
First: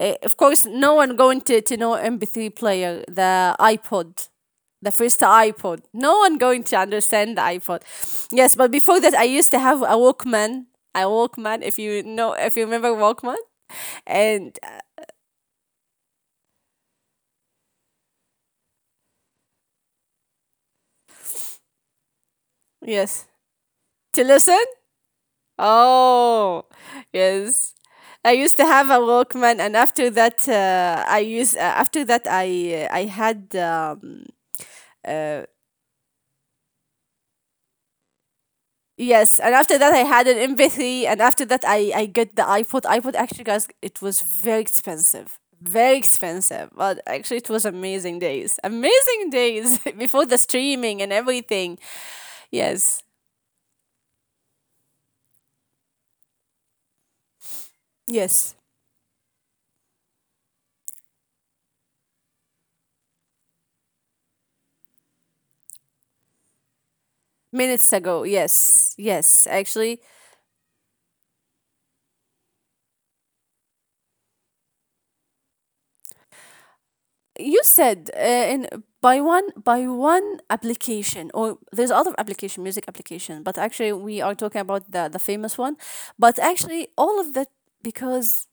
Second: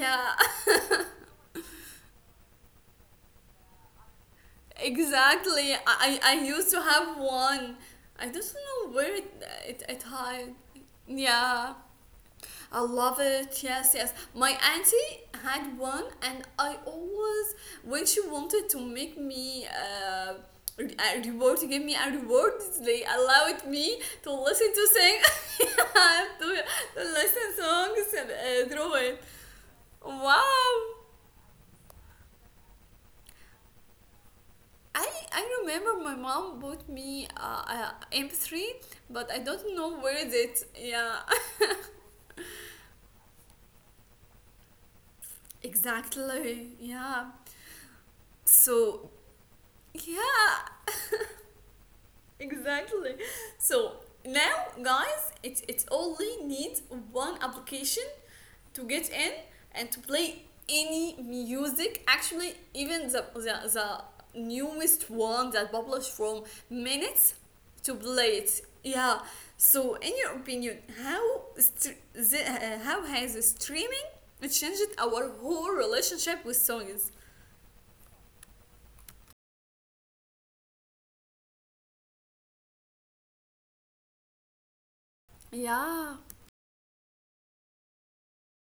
Uh, of course, no one going to to know M P three player, the iPod, the first exactly. I iPod. I No I one used going to to have understand the one. iPod. I don't Yes, but know before where that, I it, used to it, have it a hide. Walkman. A Yeah, Walkman, if you know, if you I remember love Walkman, it. Yes, yes. My and uh, auntie had one, and I always, when she wanted to make me uh, re- a reward, to give me a reward, they yes, allowed me to to listen listen. to sing, yeah, to, Oh, to listen yes. songs and I used uh, to draw have a it. Walkman, and after that, Wow. uh, I use. Uh, after that, I uh, I had. Um, I, I remember my mom bought me uh, a M P three, but I Yes, and don't after know that, I where is had an it. Yeah, M P three, and after that, I I get the iPod. iPod actually, guys, it was very expensive, very exactly. expensive, but Yeah. actually, it was amazing days, So amazing days. Before the yeah. streaming and everything. Yes, Exactly. So now, guys, it, it only needs one application yes, to get in and to play any music. Actually, even the, the, the newest one that published from minutes to minutes ago. play it. Yes, Yeah. yes, So, actually, in your opinion, how str- the, uh, how has streaming changed our whole relationship with songs? you said, uh, in by one by one application, or there's other application music application, but actually we are talking about the the famous one. Yeah. But actually all of that, because,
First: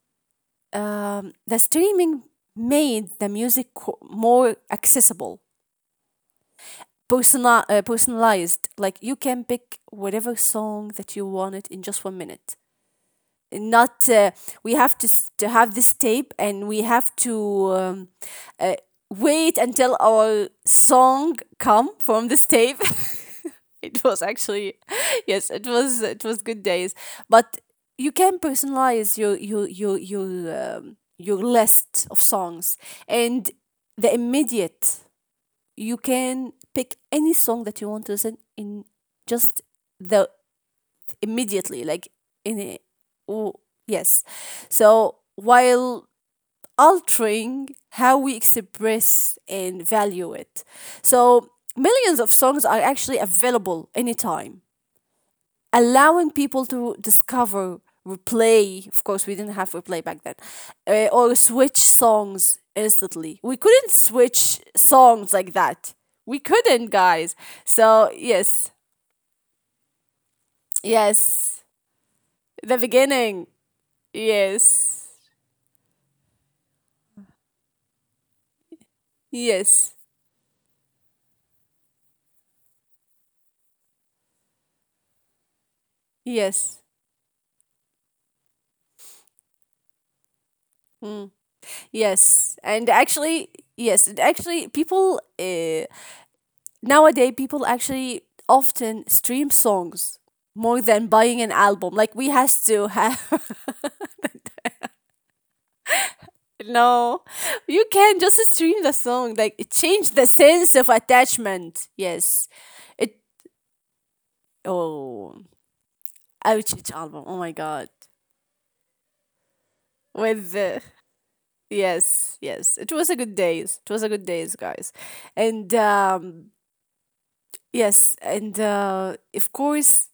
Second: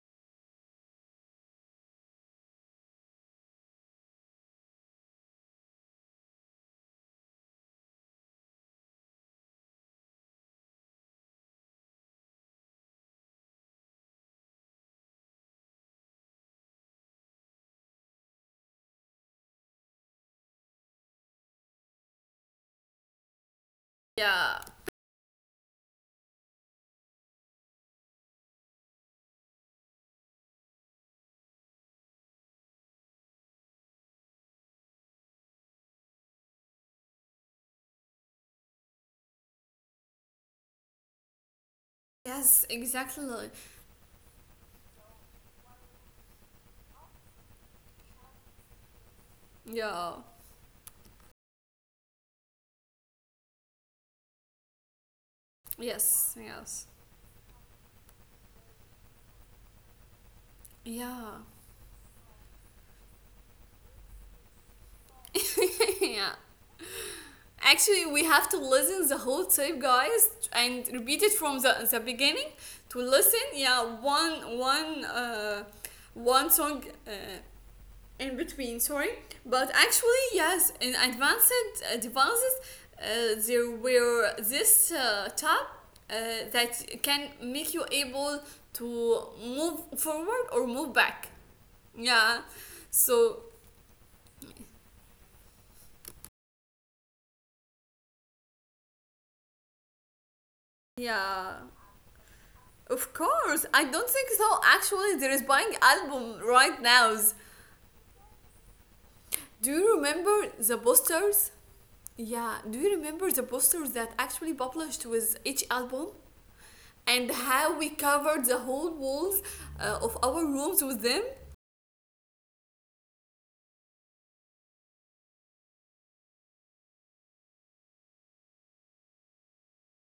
um, the streaming made the music, co- more accessible, personal, uh, personalized, like you can pick whatever song that you wanted in just one minute. Not, uh, we have to, s- to have this tape, and we have to, um, uh, wait until our song come from this tape. It was Yeah. actually. Yes, it was it was good days. But you can personalize your your your your um, your list of songs, and the immediate, you can pick any song that you want to listen in just the, immediately, like in Yes, a, exactly. oh, yes, so while altering how we express and Yeah. value it. So millions of songs are actually available anytime, allowing Yes, people yes. to discover, replay, of course, we didn't have replay back then, uh, or Yeah. switch songs instantly. We couldn't switch songs like that. Yeah. We couldn't, guys. Actually, So we have to yes, listen the whole tape, guys, and repeat it from yes, the, the beginning the to listen. beginning, Yeah, one one yes. uh, one song, uh, in between. Sorry, but Yes. actually, yes, in advanced uh, devices, uh, there were this uh, tab, uh, Yes. that can make you able to move forward or move back. Mm. Yeah. Yes. And So actually, yes, and actually people uh, nowadays people actually often stream songs more than buying an yeah. album. Like we has to Of have course, I don't think so. Actually, there is buying album right now. No. You can just stream the song. Like Do it you changed the remember sense the of posters? attachment. Yes. Yeah, do you It remember the posters that actually published Oh, with each album? ouch, it's album. And Oh my how we God. covered the whole walls uh, of our With the rooms with them? Yes, yes. It was a good days. It was a good days, guys. And um Yes, and uh, of course,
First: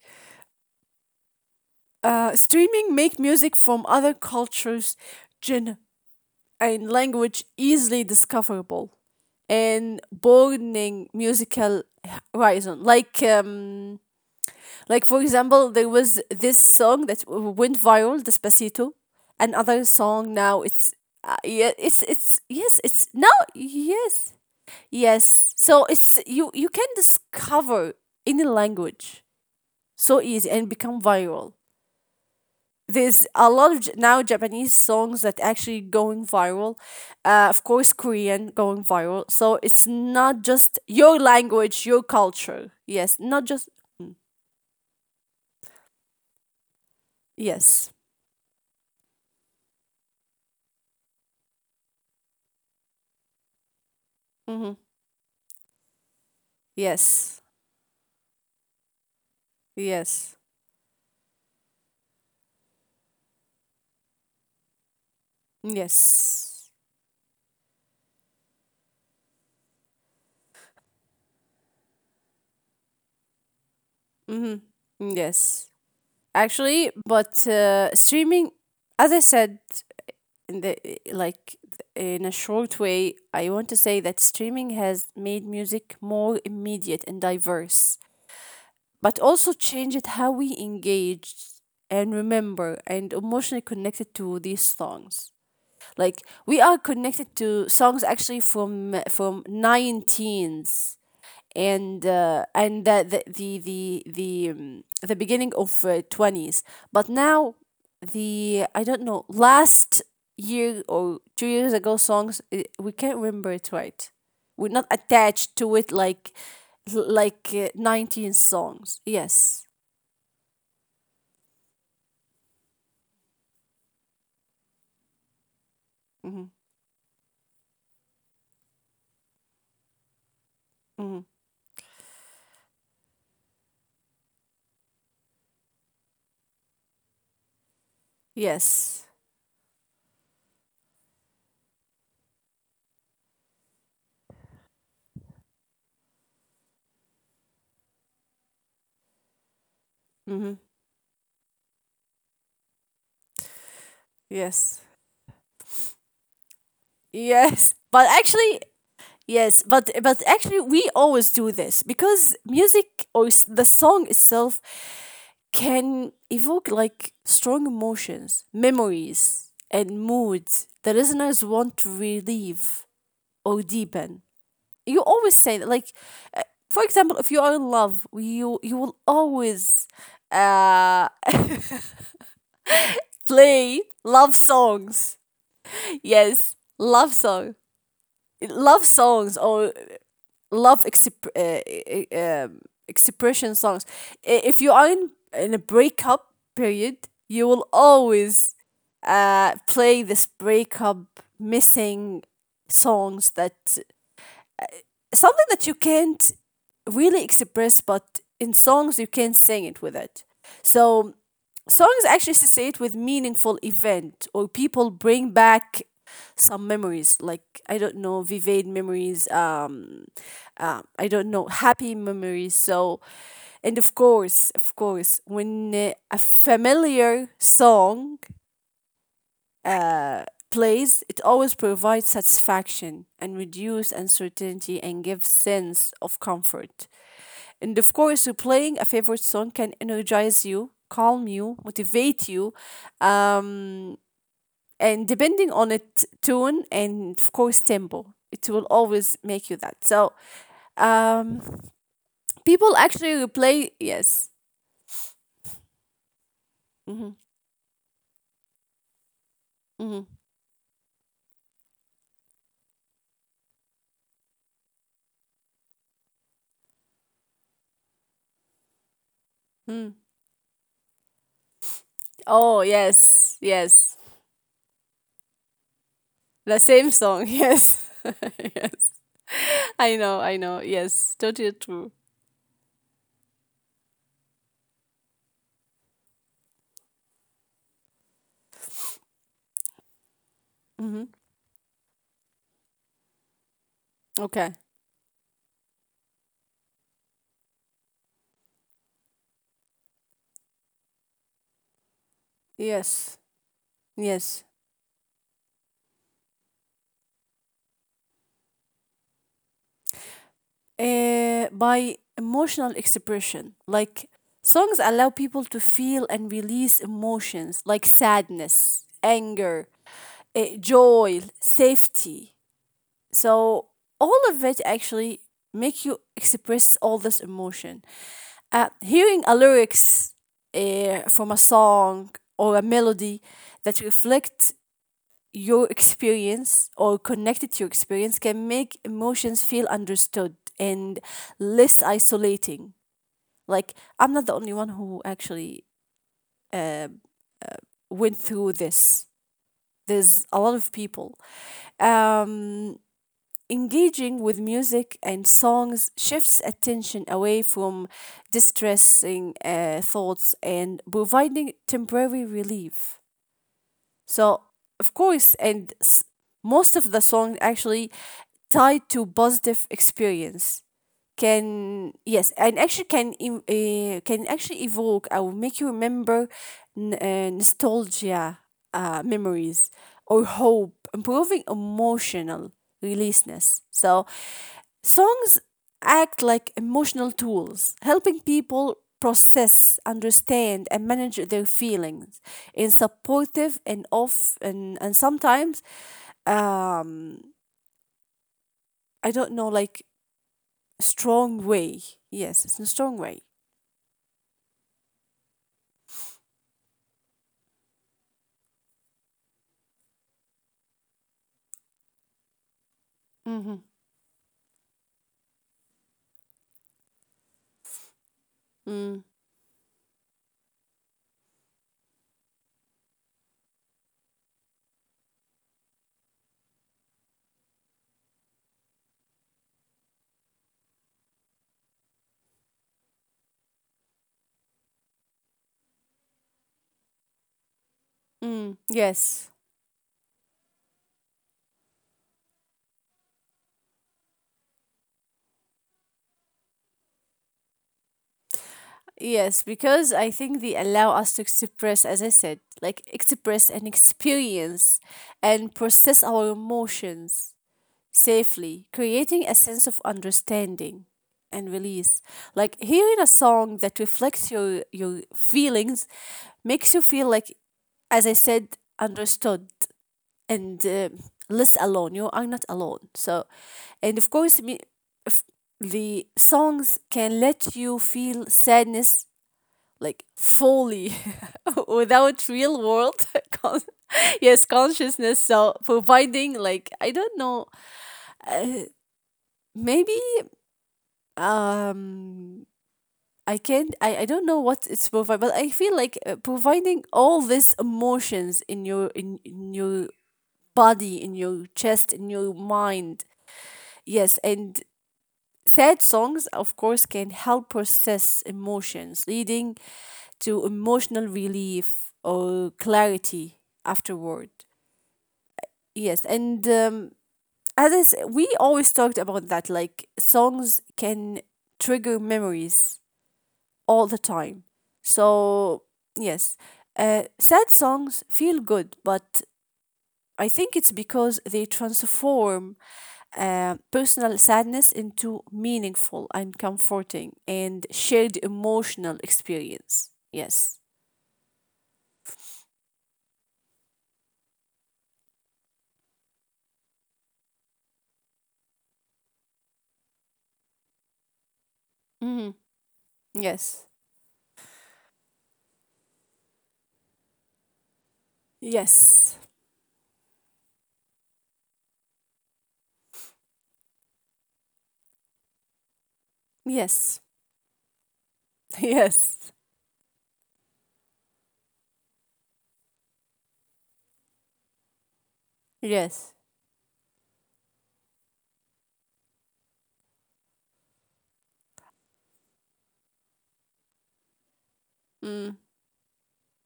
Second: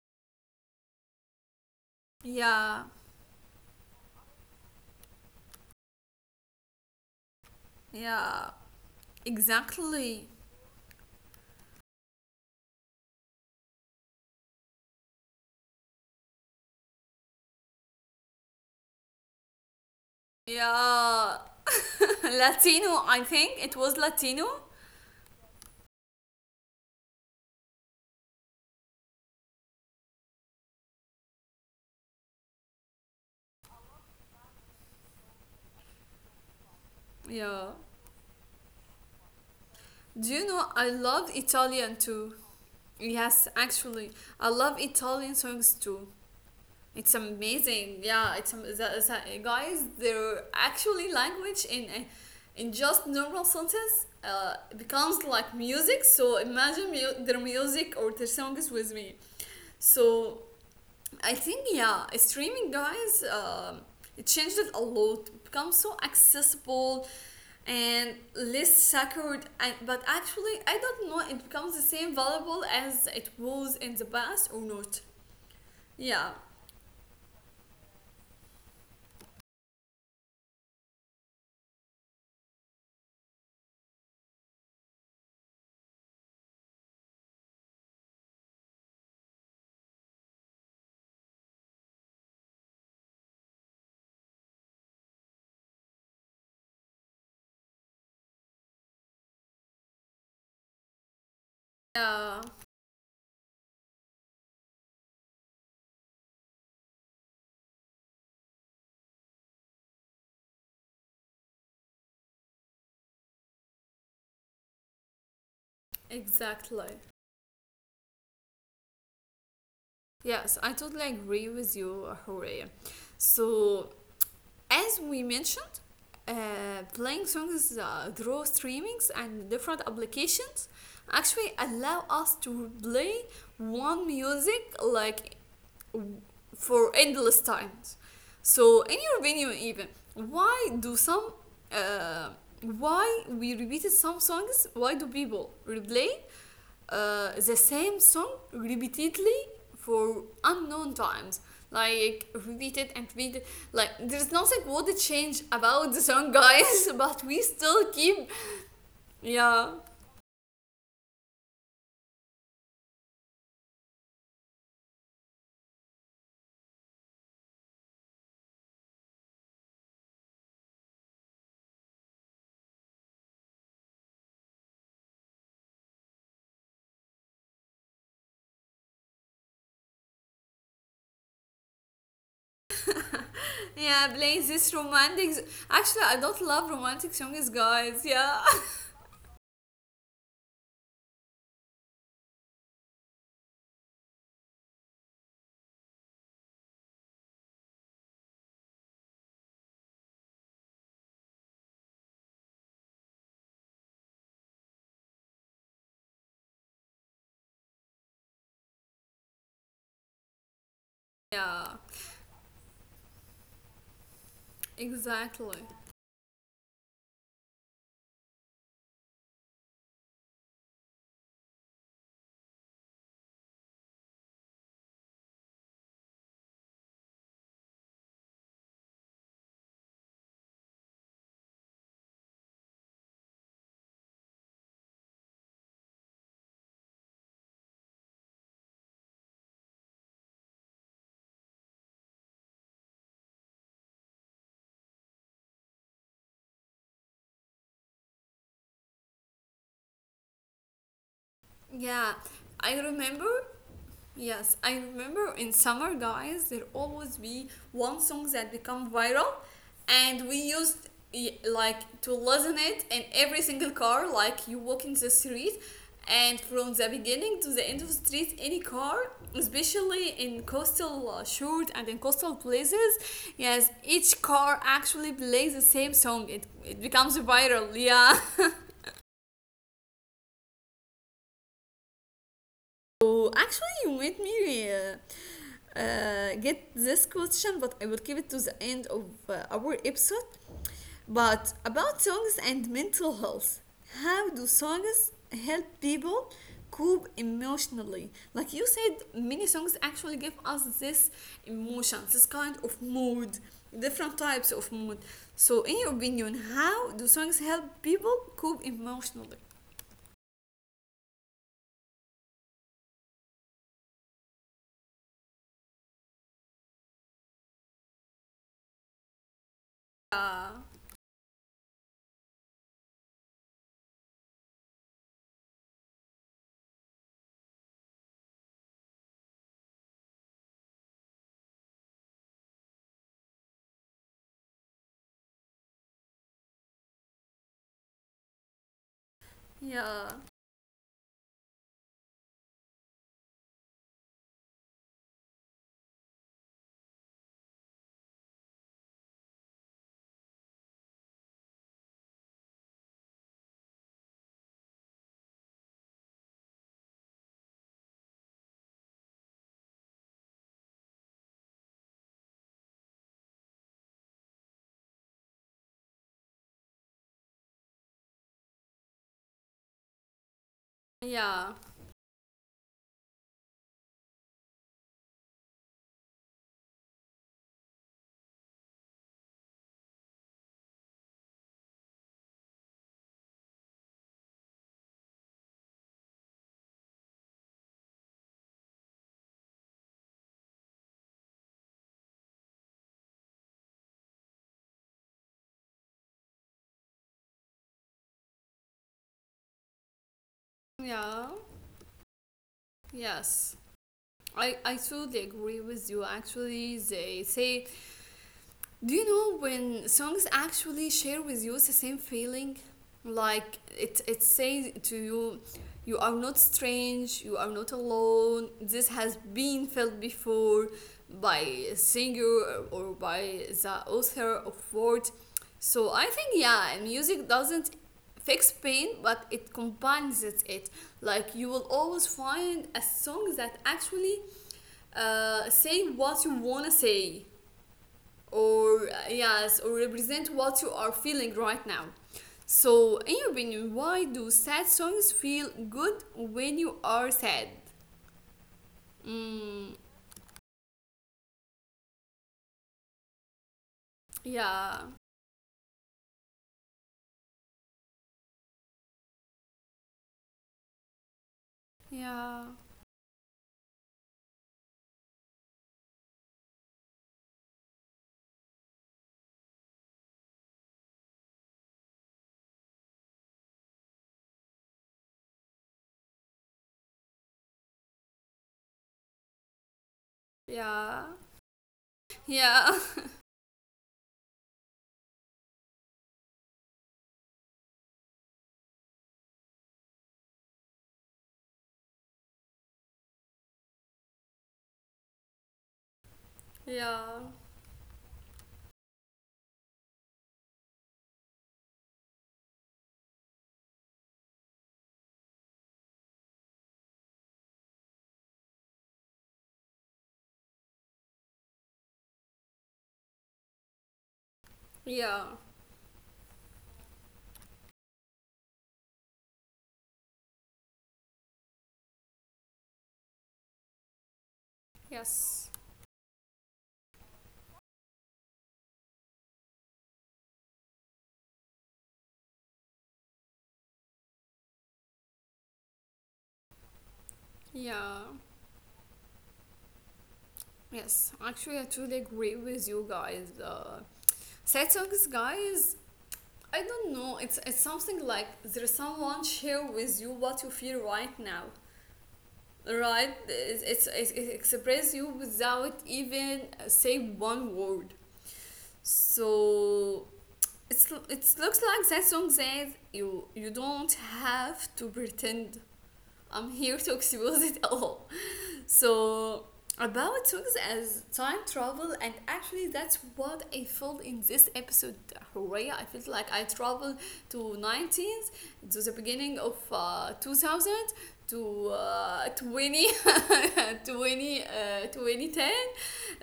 uh, Yeah, streaming make music from other cultures, genre, and language easily yeah, discoverable and exactly. broadening musical horizon. Like, um, like, for example, there was this song that w- went viral, "Despacito," another song now. It's Yeah, uh, Yeah, it's it's yes, Latino, it's I now, think it was yes, Latino. yes. So it's you you can discover any language so easy and become viral. There's a lot of J- now Japanese songs that actually going viral. Uh, of Yeah. course, Korean going viral. So it's Do not you know just I your love language, Italian your too? culture. Yes, not Yes, just. actually, Mm, I love Italian songs too. It's yes. amazing. Yeah, it's am- the, the, guys. Their actually language in a- in just normal sentence uh, Mm-hmm. becomes like music. So imagine mu- their Yes. music or their songs with me. Yes. So I think yeah, streaming, guys, um, it changed it a lot. It becomes so Yes. accessible and less sacred. And but actually, I don't know. It becomes the same valuable as it was in the past or not. Mm-hmm. Yes. Yeah. Actually, but uh, streaming, as I said, in the eh, like in a short way, I want to say that streaming has made music more immediate and diverse, but also changed how we engage and remember and emotionally connected to these songs. Like we are connected to songs actually from from nineteens, and Yeah. uh, and the the the the the, um, the beginning of uh, twenties. But now, the I don't know, last year or two years ago songs, eh, we can't remember it, right? We're not attached to it like, Exactly. like uh, nineteen songs. Yes. Yes, I totally agree with you, Horea. So, as we mentioned, Mm-hmm. uh, playing songs uh, through streamings and different applications Mm-hmm. actually allow us to play one music like for endless times. So, Yes. in your opinion, even why do some uh, why we repeated some songs? Why do people replay uh, the same song repeatedly for Mm-hmm. unknown times? Like repeated and repeated. Like there's nothing Yes, what to change about the song, guys. But we yes. still But keep actually, yes, yeah, but but actually we always do this because music, or s- the song itself, can evoke like strong emotions, memories, and moods the listeners want to relieve or deepen. You always say that, like, uh, for example, if you are in love, you you will always, uh, play yeah, love playing this songs. romantic. Actually, I don't Yes, love love romantic songs, song, guys. Yeah. love songs, or love exp- uh, uh, um, expression songs. I- If you are in, in a breakup period, you will always, uh, play this breakup missing songs, that something that you can't really express, but in songs you can sing it with it. So, Yeah. songs actually associate with meaningful event or people, bring Exactly. back some memories, like, I don't know, vivid memories, um, um I don't know, happy memories. So, and of course, of course when, uh, a familiar song, uh, plays, it always provides satisfaction and reduce uncertainty and gives sense of comfort. And of course, playing a favorite song can energize you, calm you, motivate you, um, and depending on its tone and of course tempo, it will always make you that. So, um, Yeah, people I actually remember. replay. Yes. Yes, I remember in summer, guys, there Hmm. always be one song that become viral, Hmm. and we used y- like to listen it in every single car. Like you walk in the street, and from the beginning to the end of the street, any car, Mm. especially in coastal uh, short and in coastal Oh places, yes, yes, yes, each car actually plays the same song. It the it same becomes song. viral. Yes, Yeah. yes. I know, I know. Yes, totally true. So actually, you made me uh, uh, get this question, but I will keep it to the end of uh, our episode. Hmm. But about songs and mental health, how do Okay. songs help people cope emotionally? Like you said, many songs actually give us this emotion, this kind of Yes, mood, different yes. types of mood. So, in your opinion, how do songs help people cope emotionally? Uh, by emotional expression, like songs allow people to feel and release emotions like sadness, anger, uh, Yeah, joy, safety. So all of it actually make you express all this emotion. Uh, hearing a lyrics, uh, from a song or a melody that reflect your experience or connected to your experience, can make emotions feel yeah, understood and less isolating. Like, I'm not the only one who actually, uh went through this. There's a lot of people. Um, Engaging with music and songs shifts attention away from distressing, uh, thoughts, and providing temporary relief. So, of course, and s- most of the songs actually tied to positive experience yeah, can, yes, and actually can, em- eh can actually evoke or make you remember, n- uh, nostalgia, uh, memories, or hope, improving emotional releaseness. So songs act like emotional tools, helping people process, understand, and manage their feelings in supportive and off and, and sometimes, um I don't know, like, yeah. strong way. Yes, it's a strong way. Yes, I, I totally agree with you. Actually, they say, do you know when songs actually share with you the same feeling? Mm-hmm. Like it, it says to you, you are not strange, you are not alone. This Mm. has been felt before by a singer or by the author of words. So I think, yeah, music doesn't fix pain, but it combines it. it. Like you will always find a song that actually uh, say what you wanna say, Mm. or uh, Yes. yes, or represent what you are feeling right now. So in your opinion, why do sad songs feel good when you are sad? Yes, Mm, because I think they allow us to express, as I said, like express and experience, yeah, and process our emotions safely, creating a sense of understanding and release. yeah, Like hearing a song that reflects your, your feelings, makes you feel like, as I said, understood, and uh, less alone. You are not alone. So, and of course, me, if the songs can let you feel sadness, like, fully yeah, without real yeah, world con- yes, consciousness. So providing, like, I don't know, maybe, um I can't, I, I don't know what it's provide, but I feel like, uh, providing all yeah, these emotions in your, in, in your body, in your chest, in your mind. Yes. And sad songs, of course, can help process emotions, leading to emotional relief or clarity afterward. yeah, Yes. And, um, as I s- we always talked about that, like songs can trigger memories all the time. yes, So, yes, uh, sad songs feel good, but I think it's because they transform, uh, personal sadness into meaningful and comforting and yeah, shared emotional experience. Yes. yes, actually, I truly agree with you, guys. Uh, sad songs, guys, I don't know, it's it's something like there's someone share with you what you feel right now, Mhm. right? Yes. It's, it's, it express you without even say one word. Yes. So it's it looks like that song says, you you don't have to pretend, I'm here Yes. to expose it all. Yes. So about songs as time travel, and actually that's what I felt in this episode, Horea. I Yes. felt like I traveled to nineteenth, to the beginning of uh, two thousand, to uh, twenty, twenty, uh, Mm. twenty ten,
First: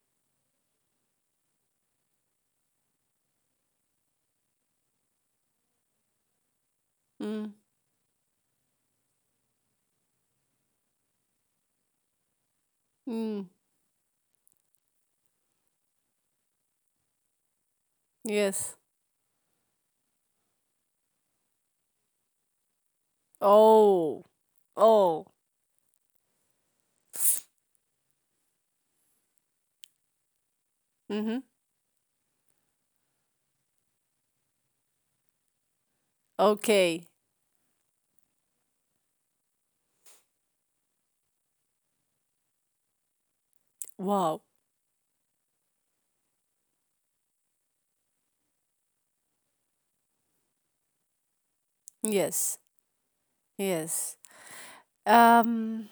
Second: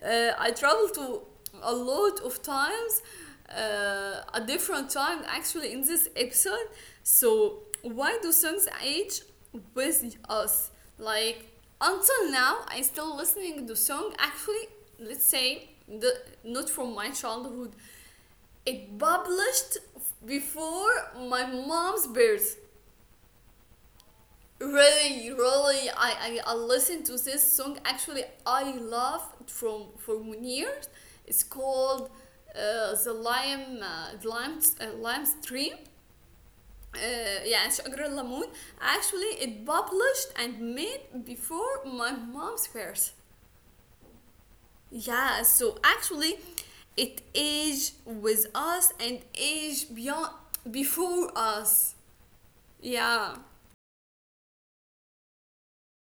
uh, I traveled to a lot of times, uh, a different time actually in this episode. Mm. So why do songs age with us? Like, until now I still Mm. listening to song actually, let's say the, not from my childhood, Yes. it published before my mom's birth. Oh. Really, Oh. really, I, I i listened to this song, actually I love it from for years. It's Mm-hmm. called uh, the lime, uh, the lime, uh, lime stream, Okay. uh, yeah, sugar lamoon. Actually, it published and made before my mom's first. Wow. Yeah, so actually it aged with us and aged beyond before us. Yes. Yeah, Yes. Um,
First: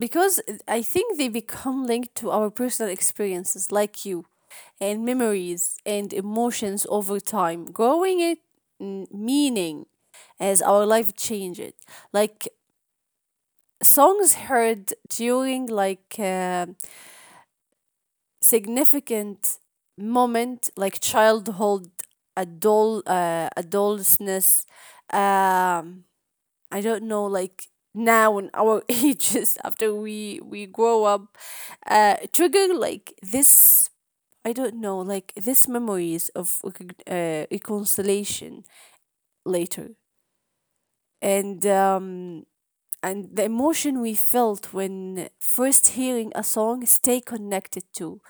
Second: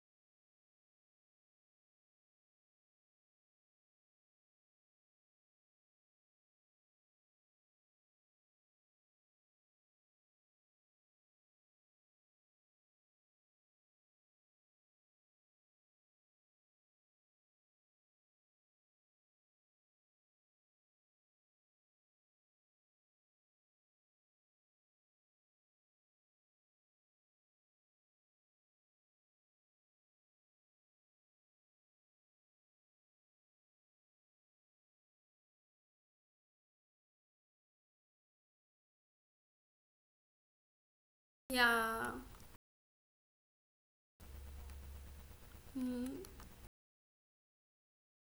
because I think they become linked to our personal experiences, like you, and memories and emotions over time, growing it, mm, meaning, as our life changes. Like songs heard during, like, uh, significant moment, like childhood, adult, uh, adolescence. Um, I don't know, like, now in our ages after we we grow up, uh, trigger like this. I don't know, like this memories of, recog- uh, reconciliation later, and yeah. um, and the emotion we felt when first Mm, hearing a song, stay connected to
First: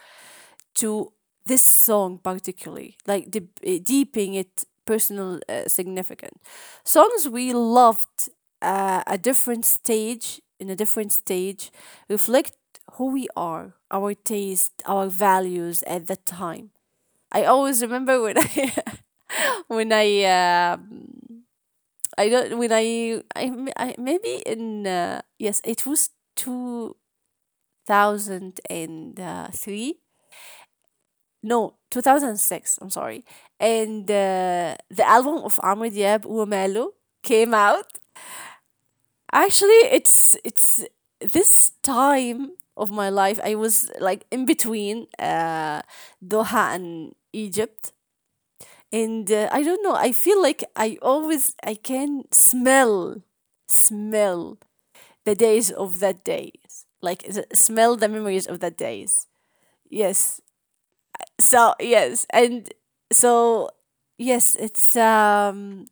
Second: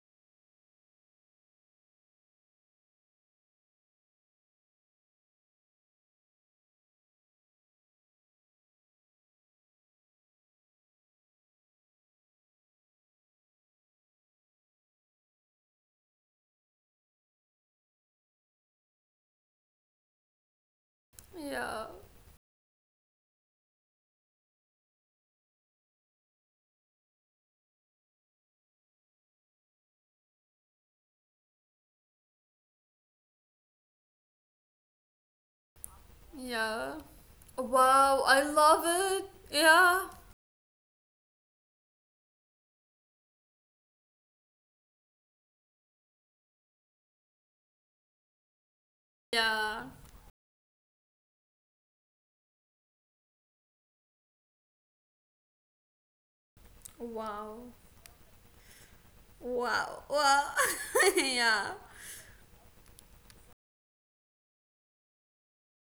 to this song particularly, like, de- uh, deeping it personal, uh, significant songs we loved, uh, a different stage, in a different stage, reflect who we are, our taste, our values at that time. I always remember when I when I um yeah. I don't when I I, m- I- maybe in, uh, yes, it was two thousand three. No, two thousand six, I'm sorry. And uh, the album of Amr Diab, Womalo, Yeah. came out. Wow, I love it. Actually, Yeah. it's it's this time of my life, I was like in between, uh, Doha and Egypt. And uh, I don't Yeah. know, I feel like I always, I can smell, smell the days of that days. Like s- Wow. smell the memories of that days. Wow. Yes. Wow. Yeah. So, yes, and, so, yes, it's um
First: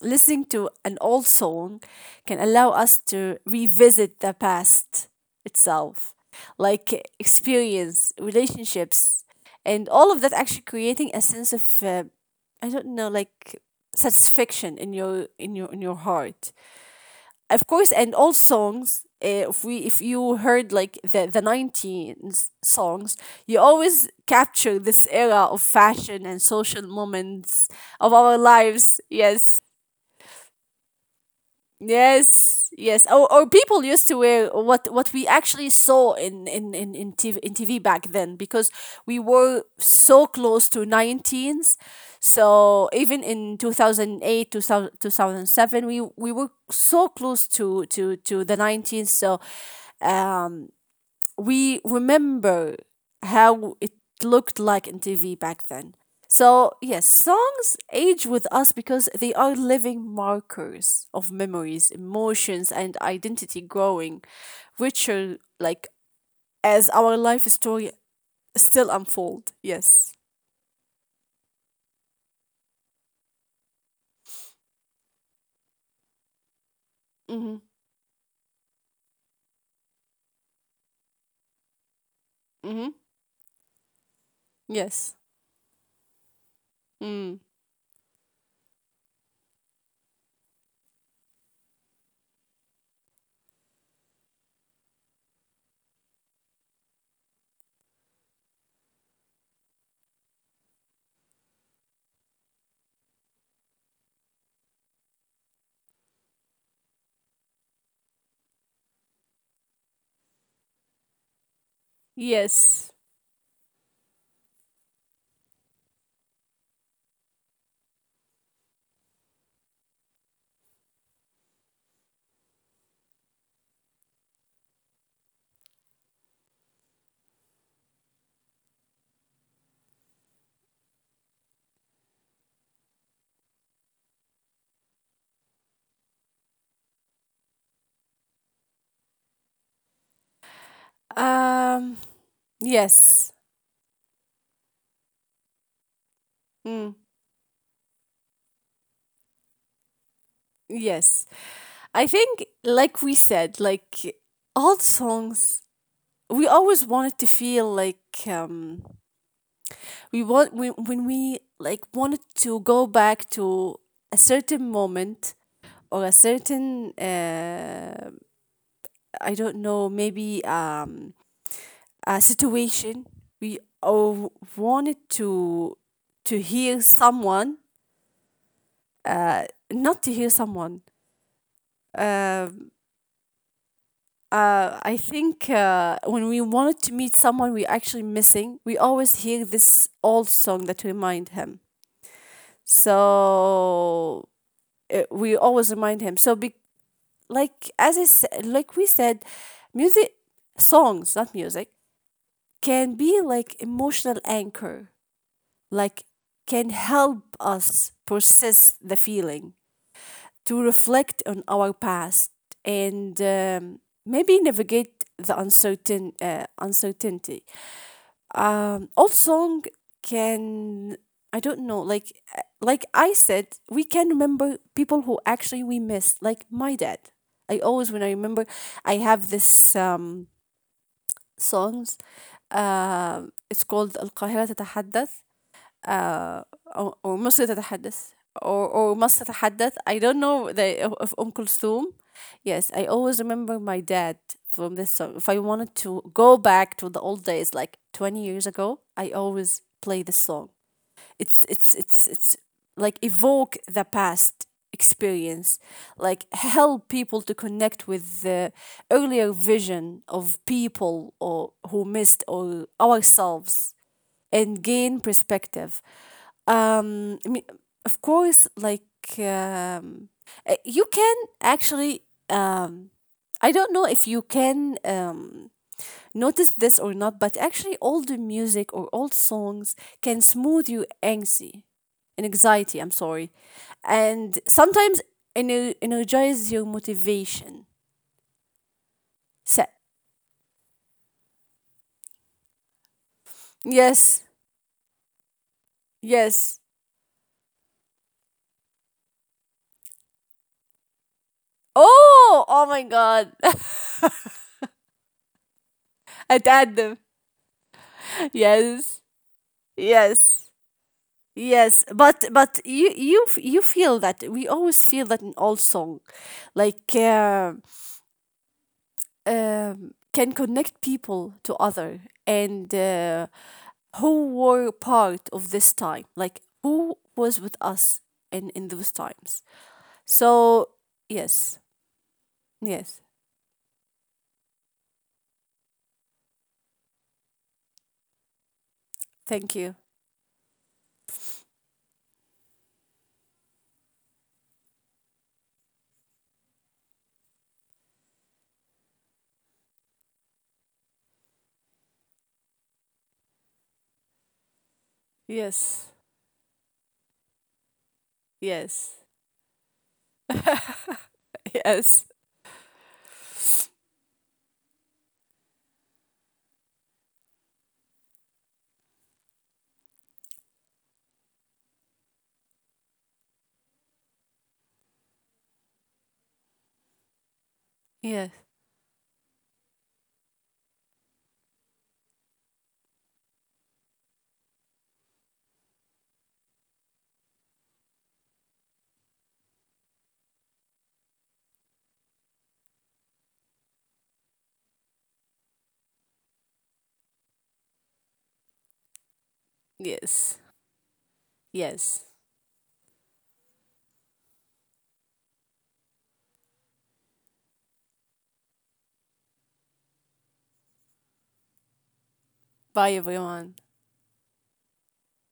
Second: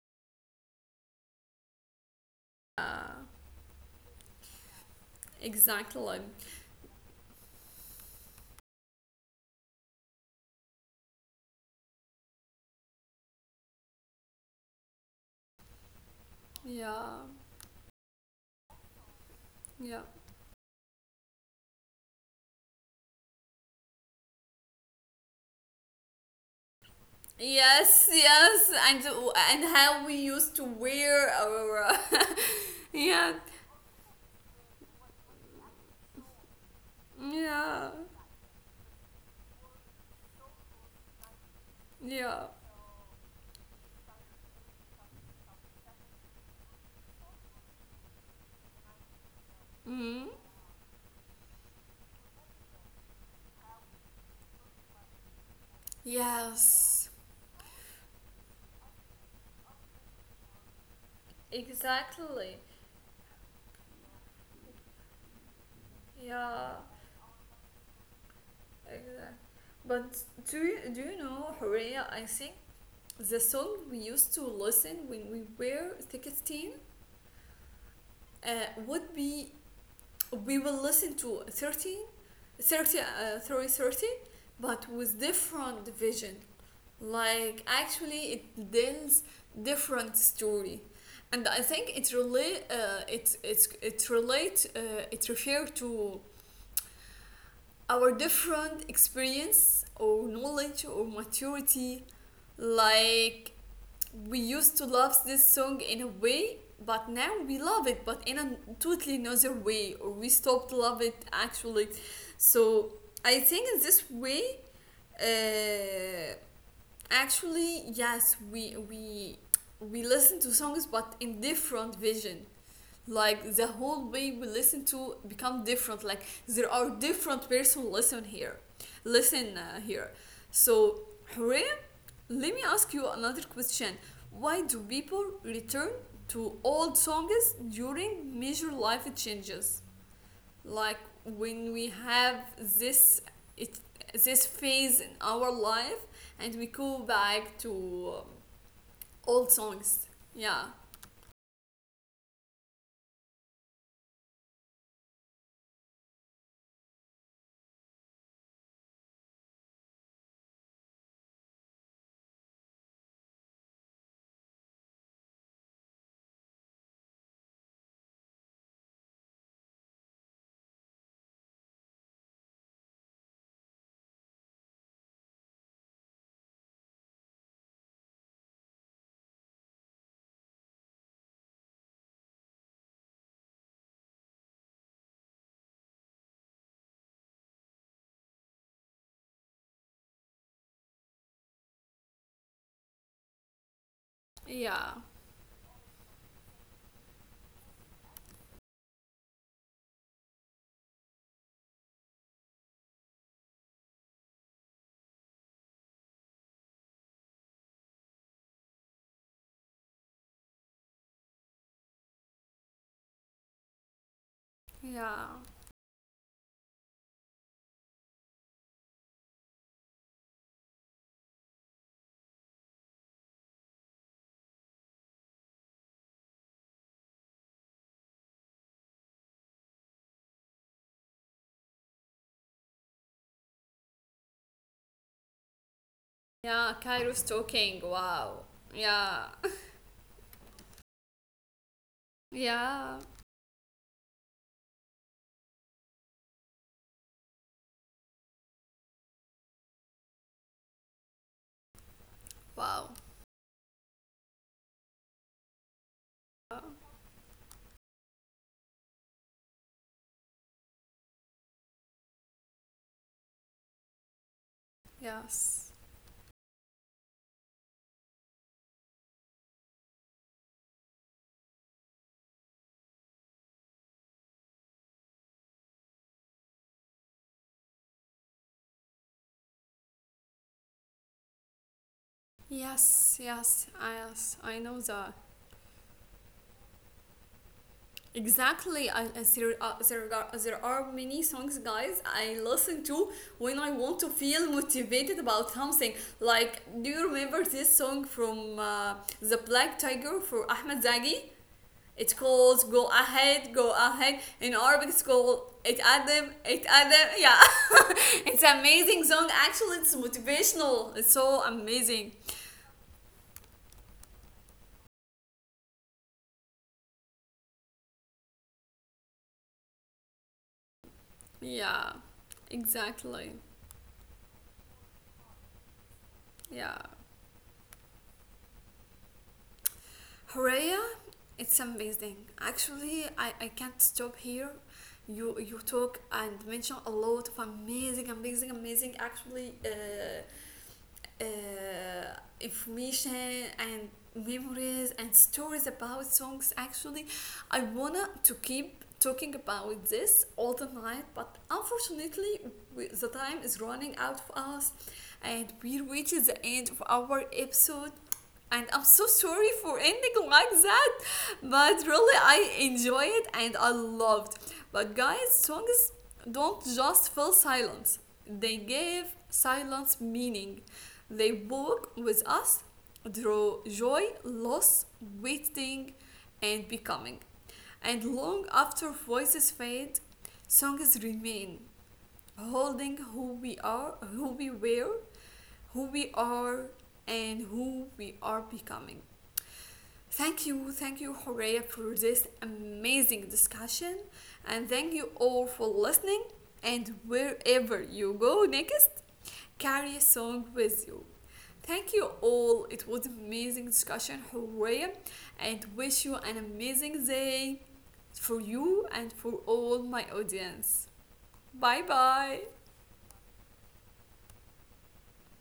listening to an old song can allow us to revisit the past itself, Exactly. like, experience relationships, and all of that actually creating a sense of, uh, I don't know, like, satisfaction in your, in your in your heart. Yeah. Of course, and all songs, eh, if we if Yeah. you heard, like the the nineteens songs, you always capture this era of fashion and social moments Yes, of our yes. lives. And Yes. and how we used to wear our Yes, yes. Or, yeah. or people used to wear what what we actually saw in in in in T V, in T V Yeah. back then, because we were so close to nineteens. Yeah. So even in two thousand eight, thousand eight, two thousand two thousand seven, we we were so close to to to the nineteens. So, Hmm. um we remember how it looked like in T V back then. So, yes, Yes. songs age with us because they are living markers of memories, Exactly. emotions, and identity, growing richer, like, Yeah. as our life story still Exactly. unfold. Yes. But do you, do you know, Horea? I think the song we used to listen when we were sixteen, Mm-hmm. uh, would be we will listen to thirteen, Mm-hmm. thirty, 30, uh, 30, thirty, but Yes. with different vision, Mm. like actually it tells different story. And I think it relate, uh, it it's it relate, uh, it refers to our different experience or knowledge or maturity. Like we used to love this song in a way, but now we love it but in a totally another way, or we stopped love it actually. Yes. So I think in this way, uh, actually, yes, we we we listen to songs but in different vision, like the whole way we listen to become different, like there are different person listen here, listen uh, here. So Hooray, let me ask you another question. Why do people return to old songs during major life changes? Like, when Um. we have Yes. this it, this phase in our life, and we Mm. go back to um, old songs. Yeah. Yes. I think, like we said, like, old songs, we always wanted to feel like, um, we want we, when we, like, wanted to go back to a certain moment, or a certain, uh, I don't know, maybe, um, a situation. We all wanted to to hear someone, uh, not to hear someone, um uh, I think, uh, when we wanted to meet someone we actually missing, we always hear this old song that remind him. So, uh, Yeah. we always remind him. So be, like, as I said, like we said, music, songs, not music, can be like emotional anchor, like, can help us process the feeling, to reflect on our past, and, um, maybe navigate the Yeah. uncertain, uh, uncertainty. Um old song can, I don't know, like, uh, like I said, we can remember people who actually we missed, like my dad. I always, when I remember, I have this, um songs, uh, it's called القاهرة تتحدث, uh, Yeah, or, or Kairos مش talking. تتحدث, Wow. or or must Yeah. تتحدث, I don't know, the of Umm Kulthum. Yes, I Yeah. always remember my dad from this song. If I wanted to go back to the old days, like twenty years ago, I always play this song. It's it's it's it's like Wow. evoke the past experience, like help Wow. people to connect with the earlier vision of people or who missed or ourselves and gain perspective. Yes. um, I mean, of course, like, um, uh, you can actually. Um, I don't know if you can, um, notice this or not, but actually, older music or old songs can smooth your anxiety, and anxiety, I'm Yes, sorry, yes, and yes, I know sometimes, that. ener- energize your motivation. Exactly, and and there So, are, there are there are many songs, guys, I listen to when I want to yes, feel motivated about something. yes. Like, do you remember this song from uh, The Black Tiger, for Ahmed Zaghi? It's Oh, oh called my "Go God! Ahead, Go Ahead." In Arabic, it's called "It Adam, At It them. Adam." Yeah, it's Yes, amazing song. Actually, it's yes. motivational. It's so Yes, amazing. but but you you f- you feel that we always feel that in all song, like, uh, um, can connect people to Yeah, other and uh, exactly. who were part of this time, like Yeah. who was with us in in those times. So, Horea, it's yes, amazing. yes, Actually, I, I can't stop here. You you talk and mention a lot of amazing, amazing, amazing actually thank you. uh, uh, information and memories and stories about songs. Actually, I wanna to keep talking about this all the night, but unfortunately, we, the time is running out of us, and we're Yes, reaching the end of our episode, and I'm yes, so sorry for ending like that, but yes, really I enjoy it and I loved. But guys, songs don't just fill silence; they give silence meaning. They walk with us through joy, loss, waiting, and becoming. And yes, long after voices fade, songs remain, holding who we are, who we were, who we are, and who we are becoming. Thank you, thank you, Horea, for this amazing discussion. And thank you all for listening. And wherever you go next, carry a yes, song with you. Thank yes. you all. It was amazing discussion, Horea, and wish you an amazing day, for you and for all my audience. Bye bye. Bye everyone.